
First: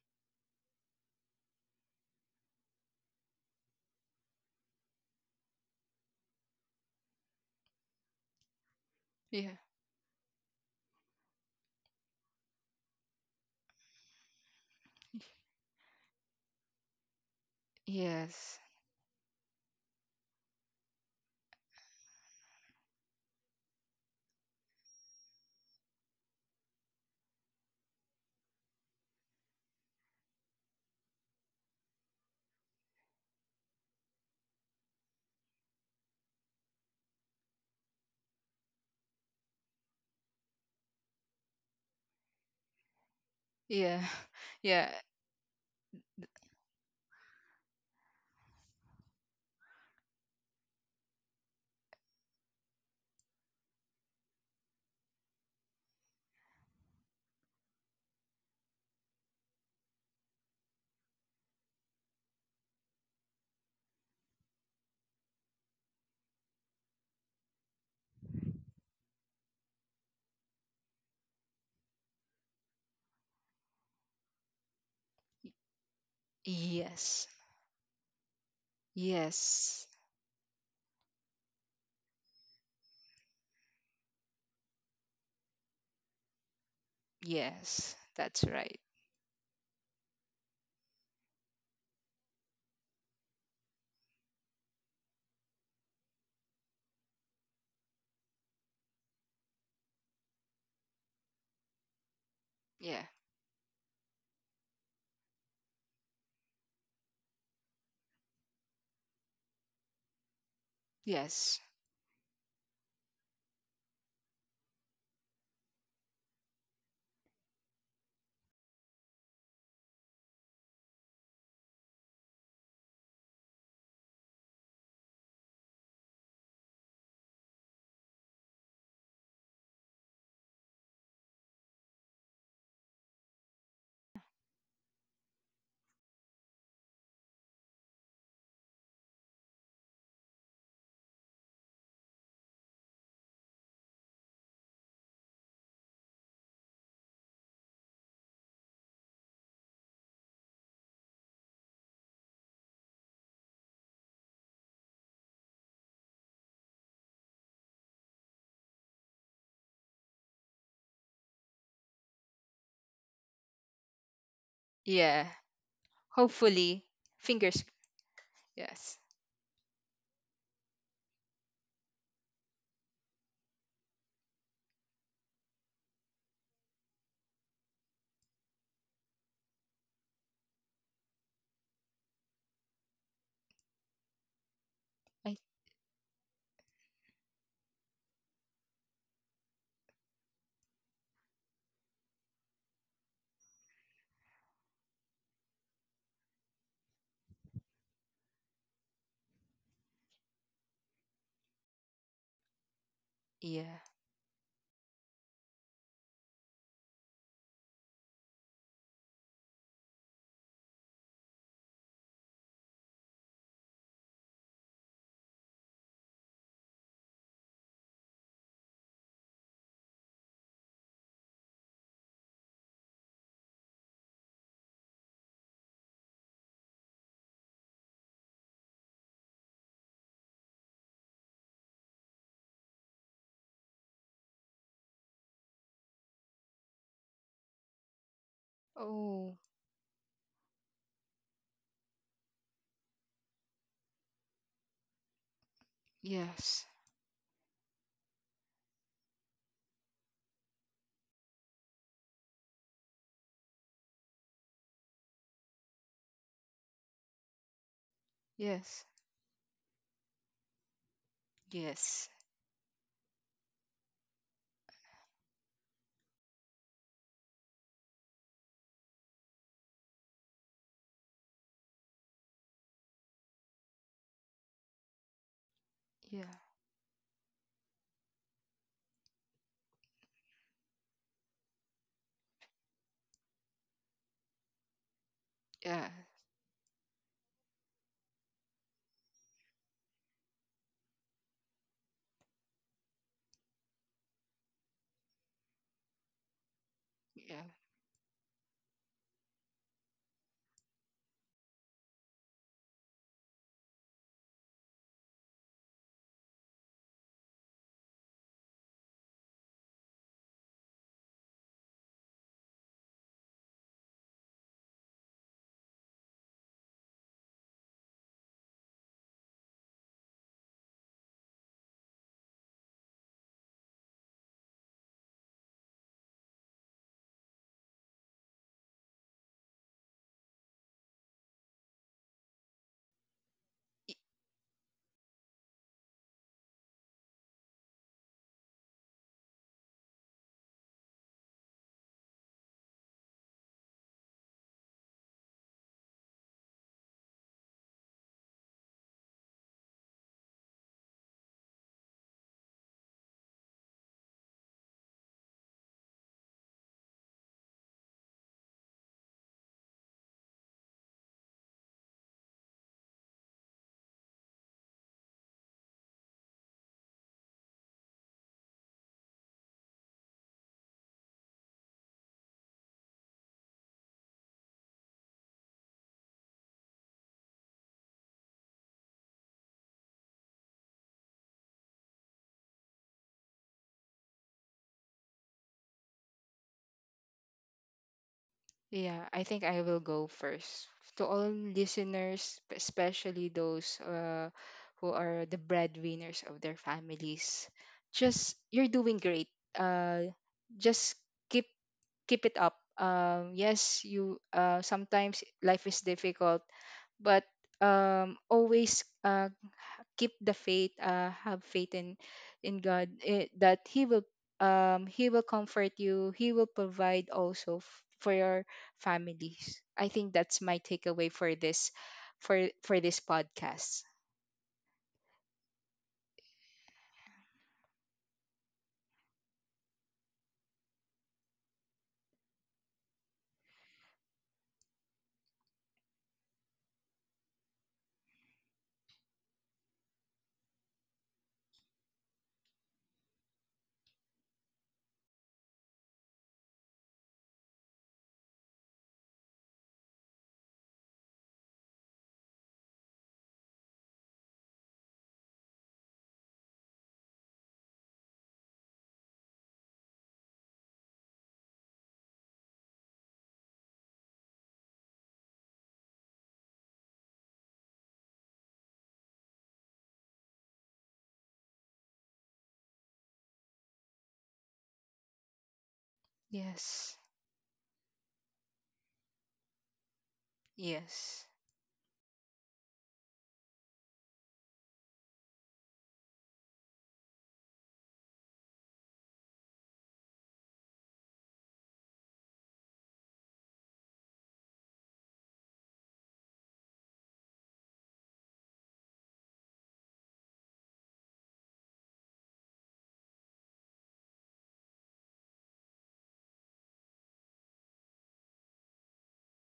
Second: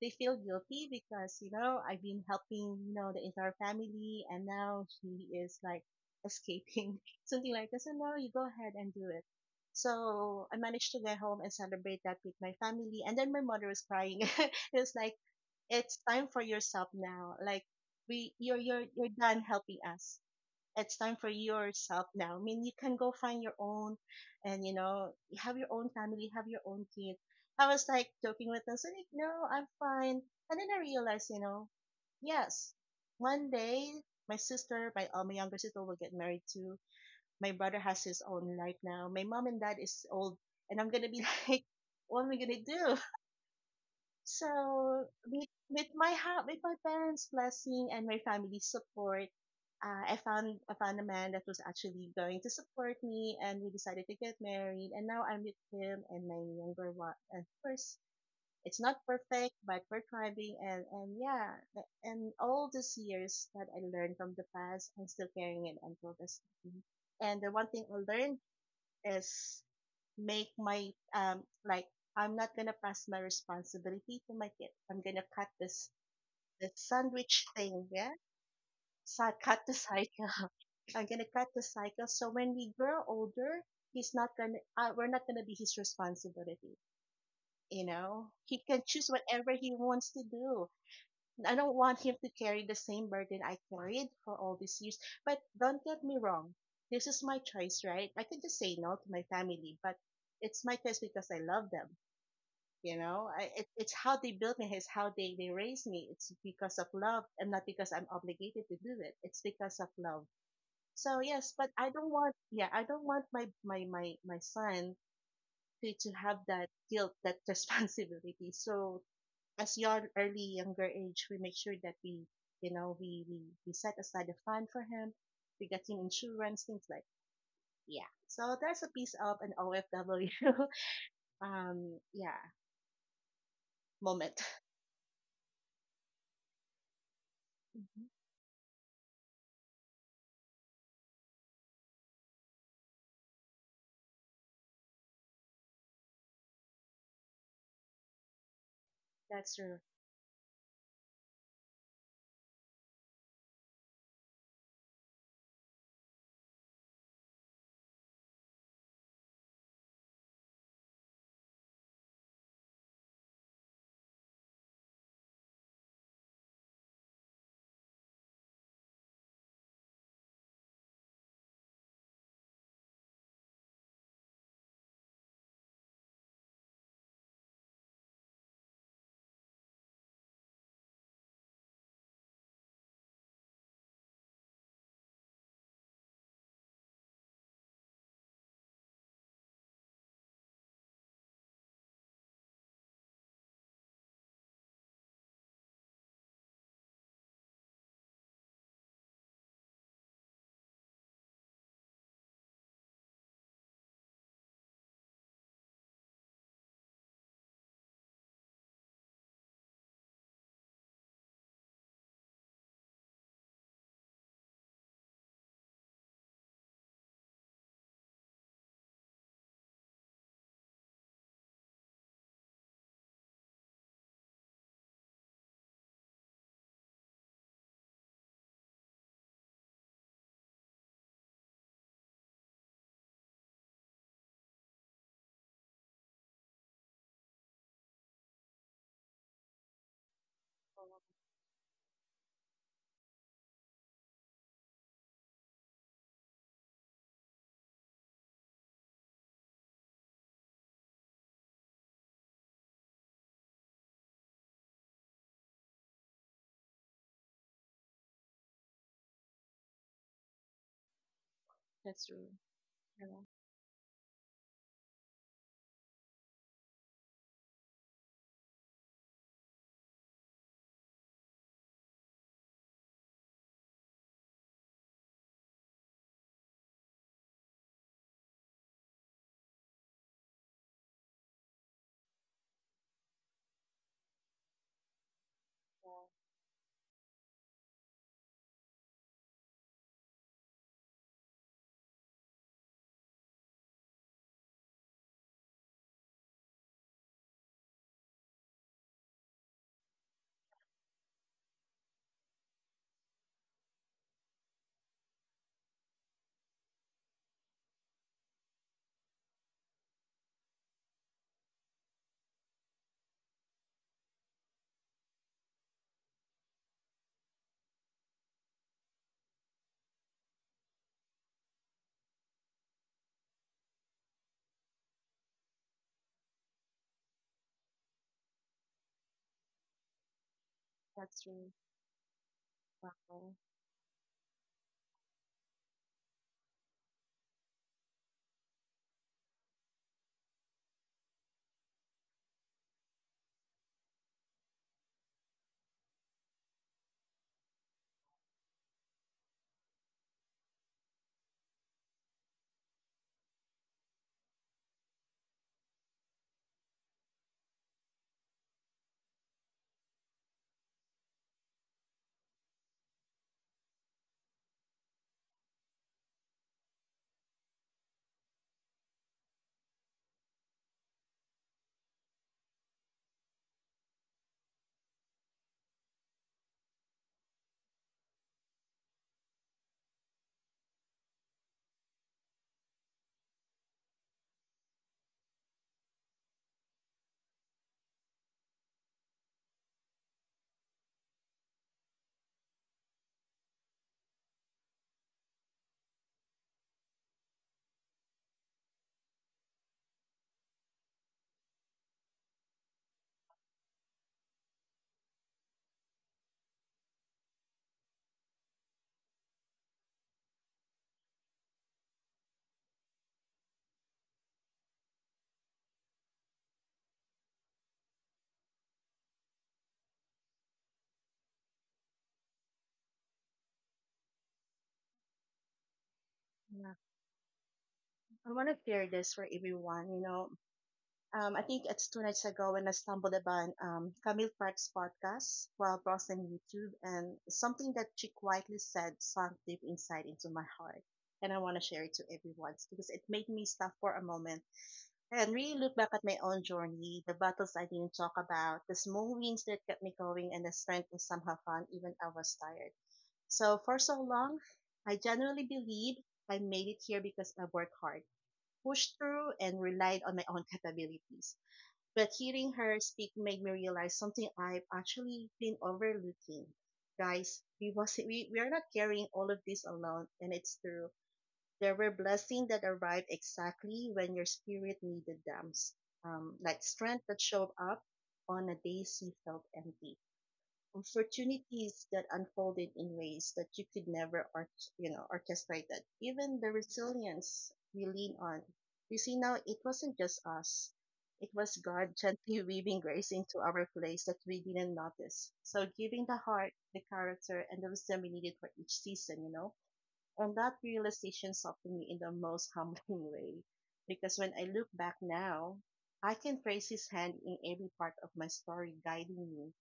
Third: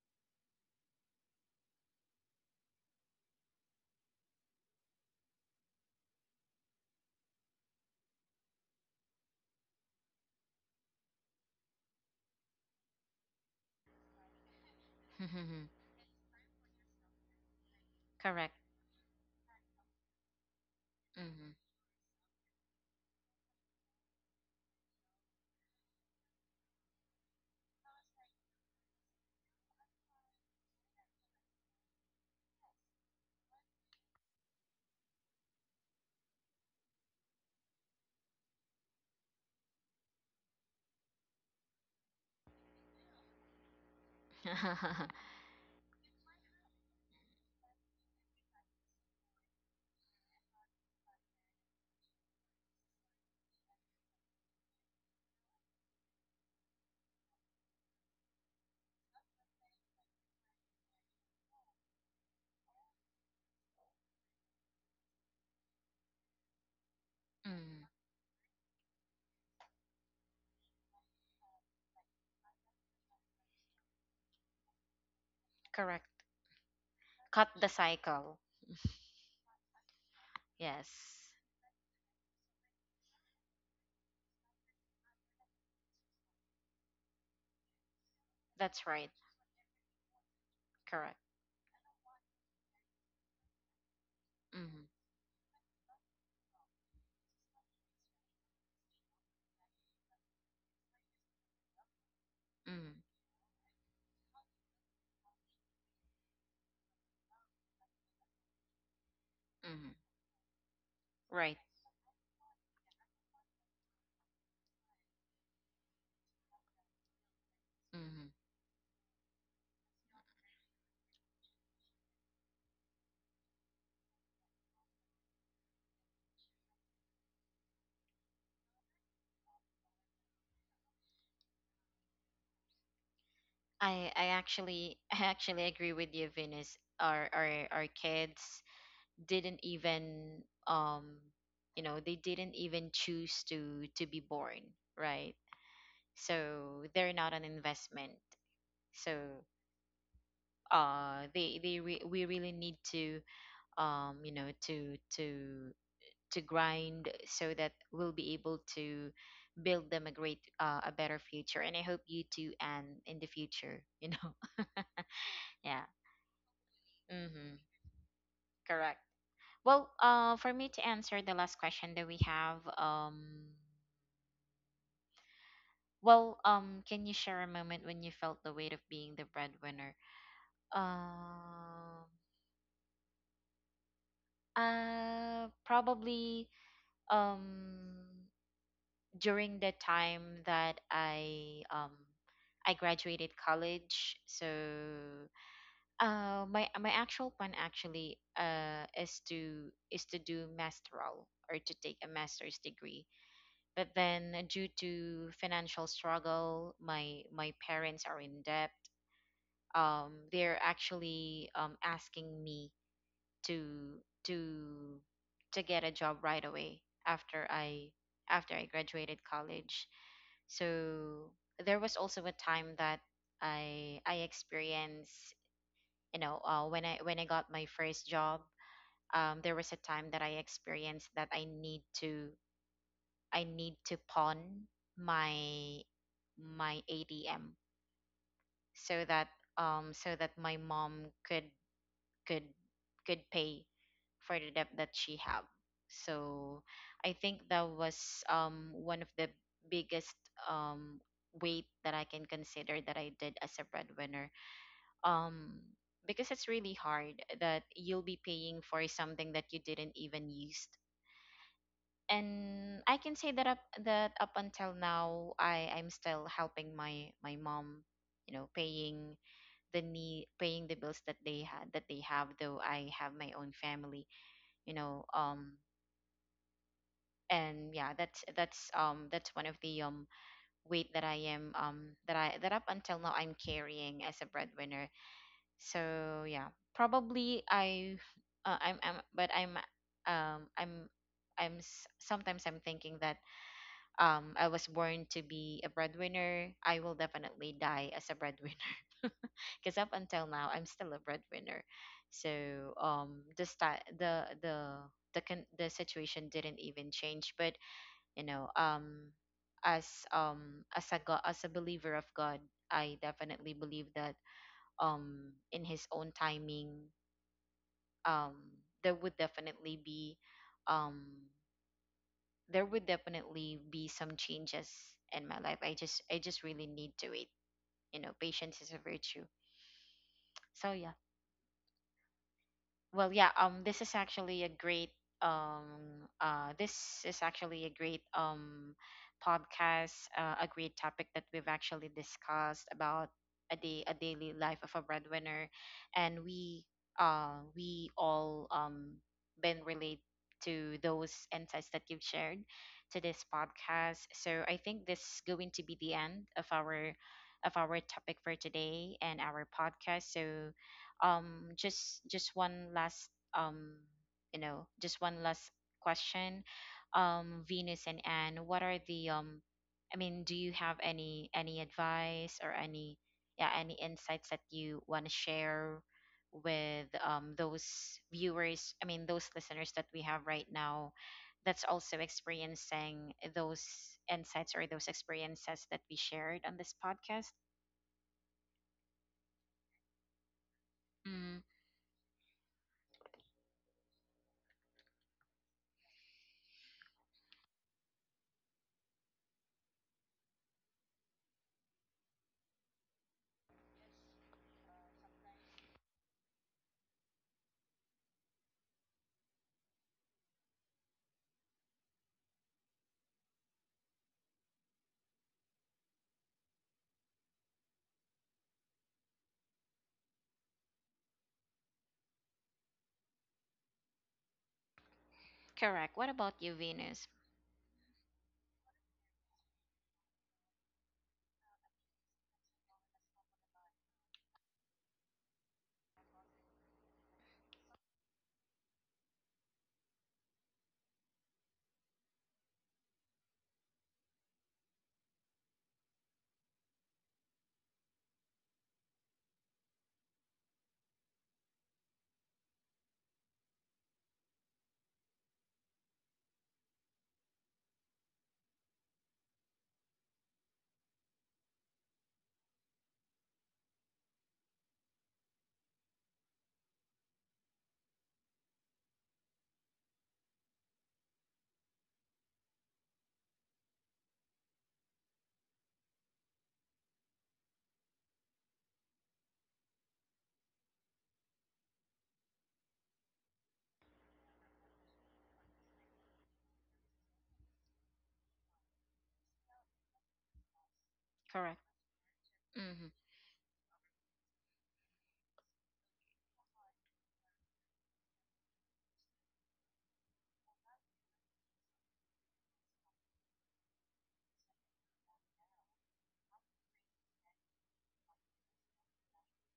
S3: they feel guilty because you know I've been helping, you know, the entire family, and now he is like escaping something like this. So, no, you go ahead and do it.
S2: yeah,
S3: So I managed to get home and celebrate that with my family. And then my mother was crying. It was like, it's time for yourself now. Like, we,
S1: Correct.
S3: you're
S2: yes,
S3: you're you're done helping us. It's time for
S1: Mm.
S3: yourself now. I mean, you can go find your own, and, you know, you have your own family, have your own kid. I was like joking with them, so like, no, I'm fine. And then I realized, you know, yes, one day my sister, my uh, my younger sister will get married too. My brother has his own life now. My mom and dad is old, and I'm gonna be like, what am I gonna do?
S2: yeah, yeah,
S3: So with with my ha- with my parents' blessing and my family's support, uh, I found, I found a man that was actually going to support me, and we decided to get married. And now I'm with him and my younger one. And of course, it's not perfect, but we're thriving. And and yeah, a- and all these years that I learned from the past, I'm still carrying it until this time. And the one
S1: Mm.
S3: thing I learned is make my um like I'm not gonna pass my responsibility to my kid. I'm gonna cut this,
S1: Correct.
S3: the
S2: yes,
S3: sandwich
S1: Cut the
S3: thing, yeah.
S1: cycle.
S3: So I cut the
S2: yes,
S3: cycle. I'm gonna
S1: Yes.
S3: cut the cycle. So when we grow older, he's not gonna. Uh, we're not gonna be his responsibility. You
S2: yes,
S3: know,
S2: that's
S3: he
S2: right.
S3: can
S1: That's
S3: choose
S1: right.
S3: whatever he wants to do.
S1: Correct.
S3: I don't want him to carry the same burden I carried for all these
S1: Mm.
S3: years. But don't get me wrong. This is my choice, right? I could just say no to my family, but it's my choice because I love them. You
S1: Mm.
S2: Yeah,
S3: know I, it, it's how they built me, it's how they, they raised me, it's because of love and not because I'm obligated to do it, it's because of
S1: Mm.
S3: love. So yes,
S1: Right.
S2: yes,
S3: but I don't want yeah, I don't want my my my, my son to, to have that guilt, that
S1: Mm.
S3: responsibility. So as young early younger age, we make sure that we you know we we, we set aside a fund for him, we get him insurance, things like yeah. So that's a piece of an OFW um yeah
S1: I I
S3: moment.
S1: actually I actually agree with you, Venus. Our our our
S3: Mhm.
S1: kids didn't even um you know, they didn't even choose to to be born, right? So they're not an investment. So
S3: That's true.
S1: uh they they re- we really need to um you know, to to to grind, so that we'll be able to build them a great, uh, a better future. And I hope you too, and in the future, you know.
S2: yeah,
S1: Yeah,
S2: hopefully,
S1: mm-hmm,
S2: fingers, yes,
S1: correct. Well, uh for me to answer the last question that we have, um well, um, can you share a moment when you felt the weight of being the breadwinner? Um,
S2: I,
S1: uh, probably um during the time that I um I graduated college. So, uh, my my actual plan actually, uh is to, is to do masteral, or to take a master's degree.
S2: yeah,
S1: But then, due to financial struggle, my my parents are in debt, um, they're actually, um, asking me to, to to get a job right away after I after I graduated college. So there was also a time that I I experienced, you know, uh, when I when I got my first job, um, there was a time that I experienced that I need to I need to pawn my my A T M, so that
S2: oh,
S1: um so that my mom could, could could pay for the debt that she have. So
S2: yes,
S1: I think that was, um one of the biggest, um weight that I can consider that I did as a breadwinner, um because it's really hard that you'll be paying
S2: yes,
S1: for something that you didn't even use.
S3: That's
S2: yes,
S3: true.
S1: And I
S3: Yeah,
S1: can say that up that up until now, i i'm still helping my my mom, you know, paying the need paying the bills that they had that they have, though I have my own family, you know. Um
S2: yeah,
S1: and yeah, that's that's um that's one of the, um weight that i am um that i that, up until now, I'm carrying as a breadwinner.
S2: yeah,
S1: So yeah, probably I, uh, i'm i'm but i'm um i'm I'm, s- sometimes I'm thinking that, um I was born to be a breadwinner, I will
S2: yeah.
S1: definitely die as a breadwinner. Because up until now, I'm still a breadwinner. So um the sti- the the the con- the situation didn't even change. But, you know, um as um as a God, as a believer of God, I definitely believe that, um in His own timing, um there would definitely be um there would definitely be some changes in my life. I just I just really need to wait. You know, patience is a virtue. So yeah.
S3: that's true.
S1: Well, yeah,
S3: Wow.
S1: um this is actually a great um uh this is actually a great, um podcast, uh, a great topic that we've actually discussed about, a day a daily life of a breadwinner. And we, uh we all, um been relate to those insights that you've shared to this podcast. So I think this is going to be the end of our, of our topic for today and our podcast. So um just just one last, um you know, just one last question, um Venus and Anne, what are the, um i mean do you have any, any advice or any, yeah, any insights that you want to share with, um those viewers, I mean those listeners that we have right now, that's also experiencing those insights or those experiences that we shared on this podcast?
S2: Yeah, I think I will go first. To all
S1: Mm,
S2: listeners, especially those uh, who are the breadwinners of their families, just you're doing great. Uh, just keep keep it up. Um, yes, you uh, sometimes life is difficult, but um, always uh, keep the faith, uh have faith in in God, eh, that he will um he will comfort you, he will provide also f- for your families. I think that's my takeaway for this, for for this podcast.
S1: correct. What about you,
S3: Yeah.
S1: Venus?
S3: I want to share this for everyone. You know, um, I think it's two nights ago when I stumbled upon um, Camille Park's podcast while browsing YouTube, and something that she quietly said sunk deep inside into my heart. And I want to share it to everyone because it made me stop for a moment and really look back at my own journey, the battles I didn't talk about, the small wins that kept me going, and the strength I somehow found even I was tired. So for so long, I generally believed I made it here because I worked hard, pushed through, and relied on my own capabilities. But hearing her speak made me realize something I've actually been overlooking. Guys, we wasn't we, we are not carrying all of this alone, and it's true. There were blessings that arrived exactly when your spirit needed them, s- um, like
S2: Yes.
S3: strength that showed up on a days you felt empty,
S2: Yes,
S3: opportunities that unfolded in ways that you could never or you know orchestrate, that even the resilience we lean on, you see now, it wasn't just us, it was
S1: Correct.
S3: God. Gently weaving
S1: Hmm.
S3: grace into our place that we didn't notice, so giving the heart, the character, and the wisdom we needed for each season, you know. And that realization softened me in the most humbling way because when I look back now, I can trace his hand in every part of my story, guiding me,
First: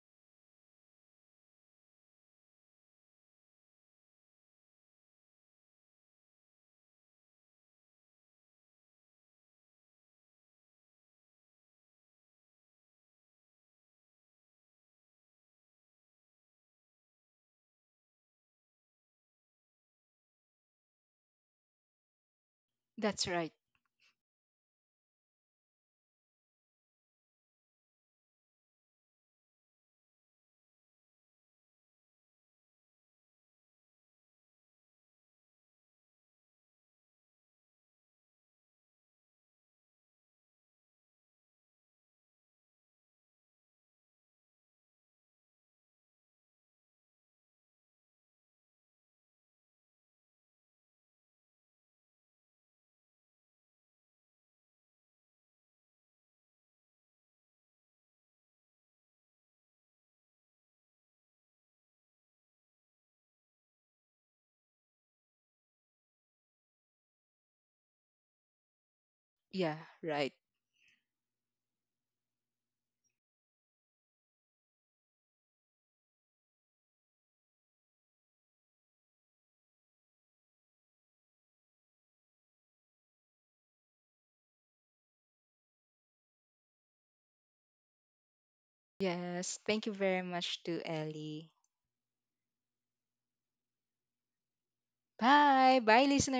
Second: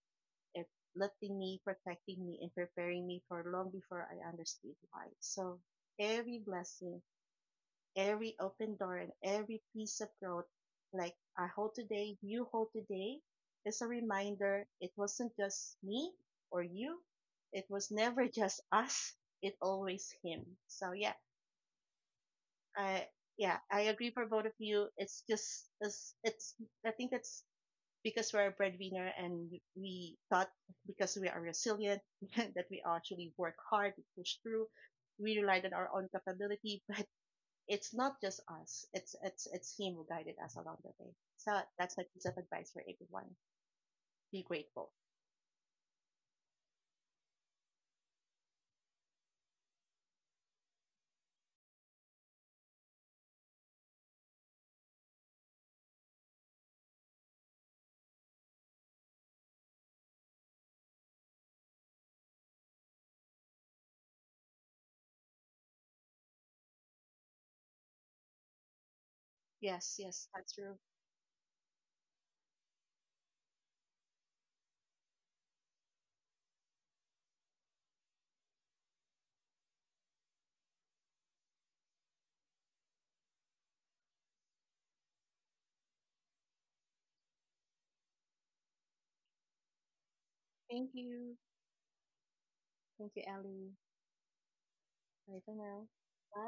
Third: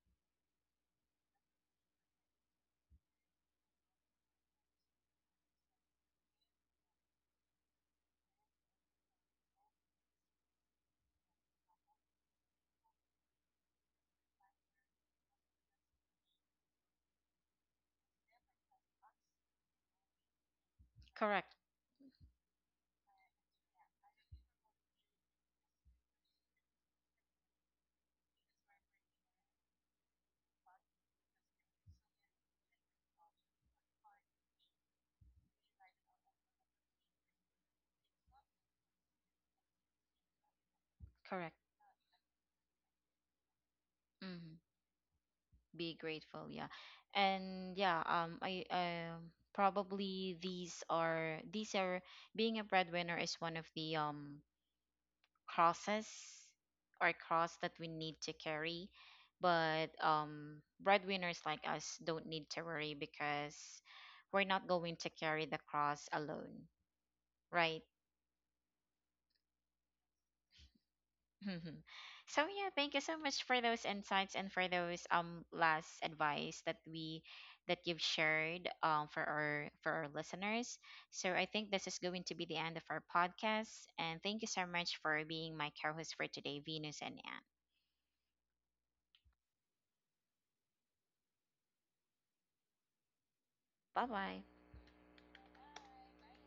S3: it's lifting me, protecting me, and preparing me for long before I understood why. So every blessing, every open door, and every piece of growth, like I hold today, you hold today, is a reminder it wasn't just me or you. It was never just us. It always him. So yeah,
S1: Correct,
S3: I
S2: that's right.
S3: yeah, I agree for both of you. It's just it's, it's I think that's because we're a breadwinner and we thought because we are resilient that we actually work hard, push through. We relied on our own capability, but it's not just us. It's it's it's him who guided us along the way.
S1: correct.
S3: So that's my piece of advice for everyone. Be
S1: Hmm.
S3: grateful.
S1: Be grateful, yeah. And yeah, um I um probably these are, these are being a breadwinner is one of the, um crosses, or cross that we need to carry. But um breadwinners like us don't need to worry, because we're not going to carry the cross alone, right?
S2: Yeah.
S3: Yes, yes,
S2: Right.
S3: that's true.
S1: Mhm. So yeah, thank you so much for those insights and for those um last advice that we that you've shared um for our for our listeners. So I think this is going to be the end of our podcast. And thank you so much for being my co-host for today, Venus and Anne.
S2: Yes, thank you very much to
S3: Thank you.
S2: Ellie.
S3: Thank you, Ellie.
S1: Bye-bye.
S3: Bye for
S2: Bye
S3: now.
S2: bye, listeners.
S3: Bye.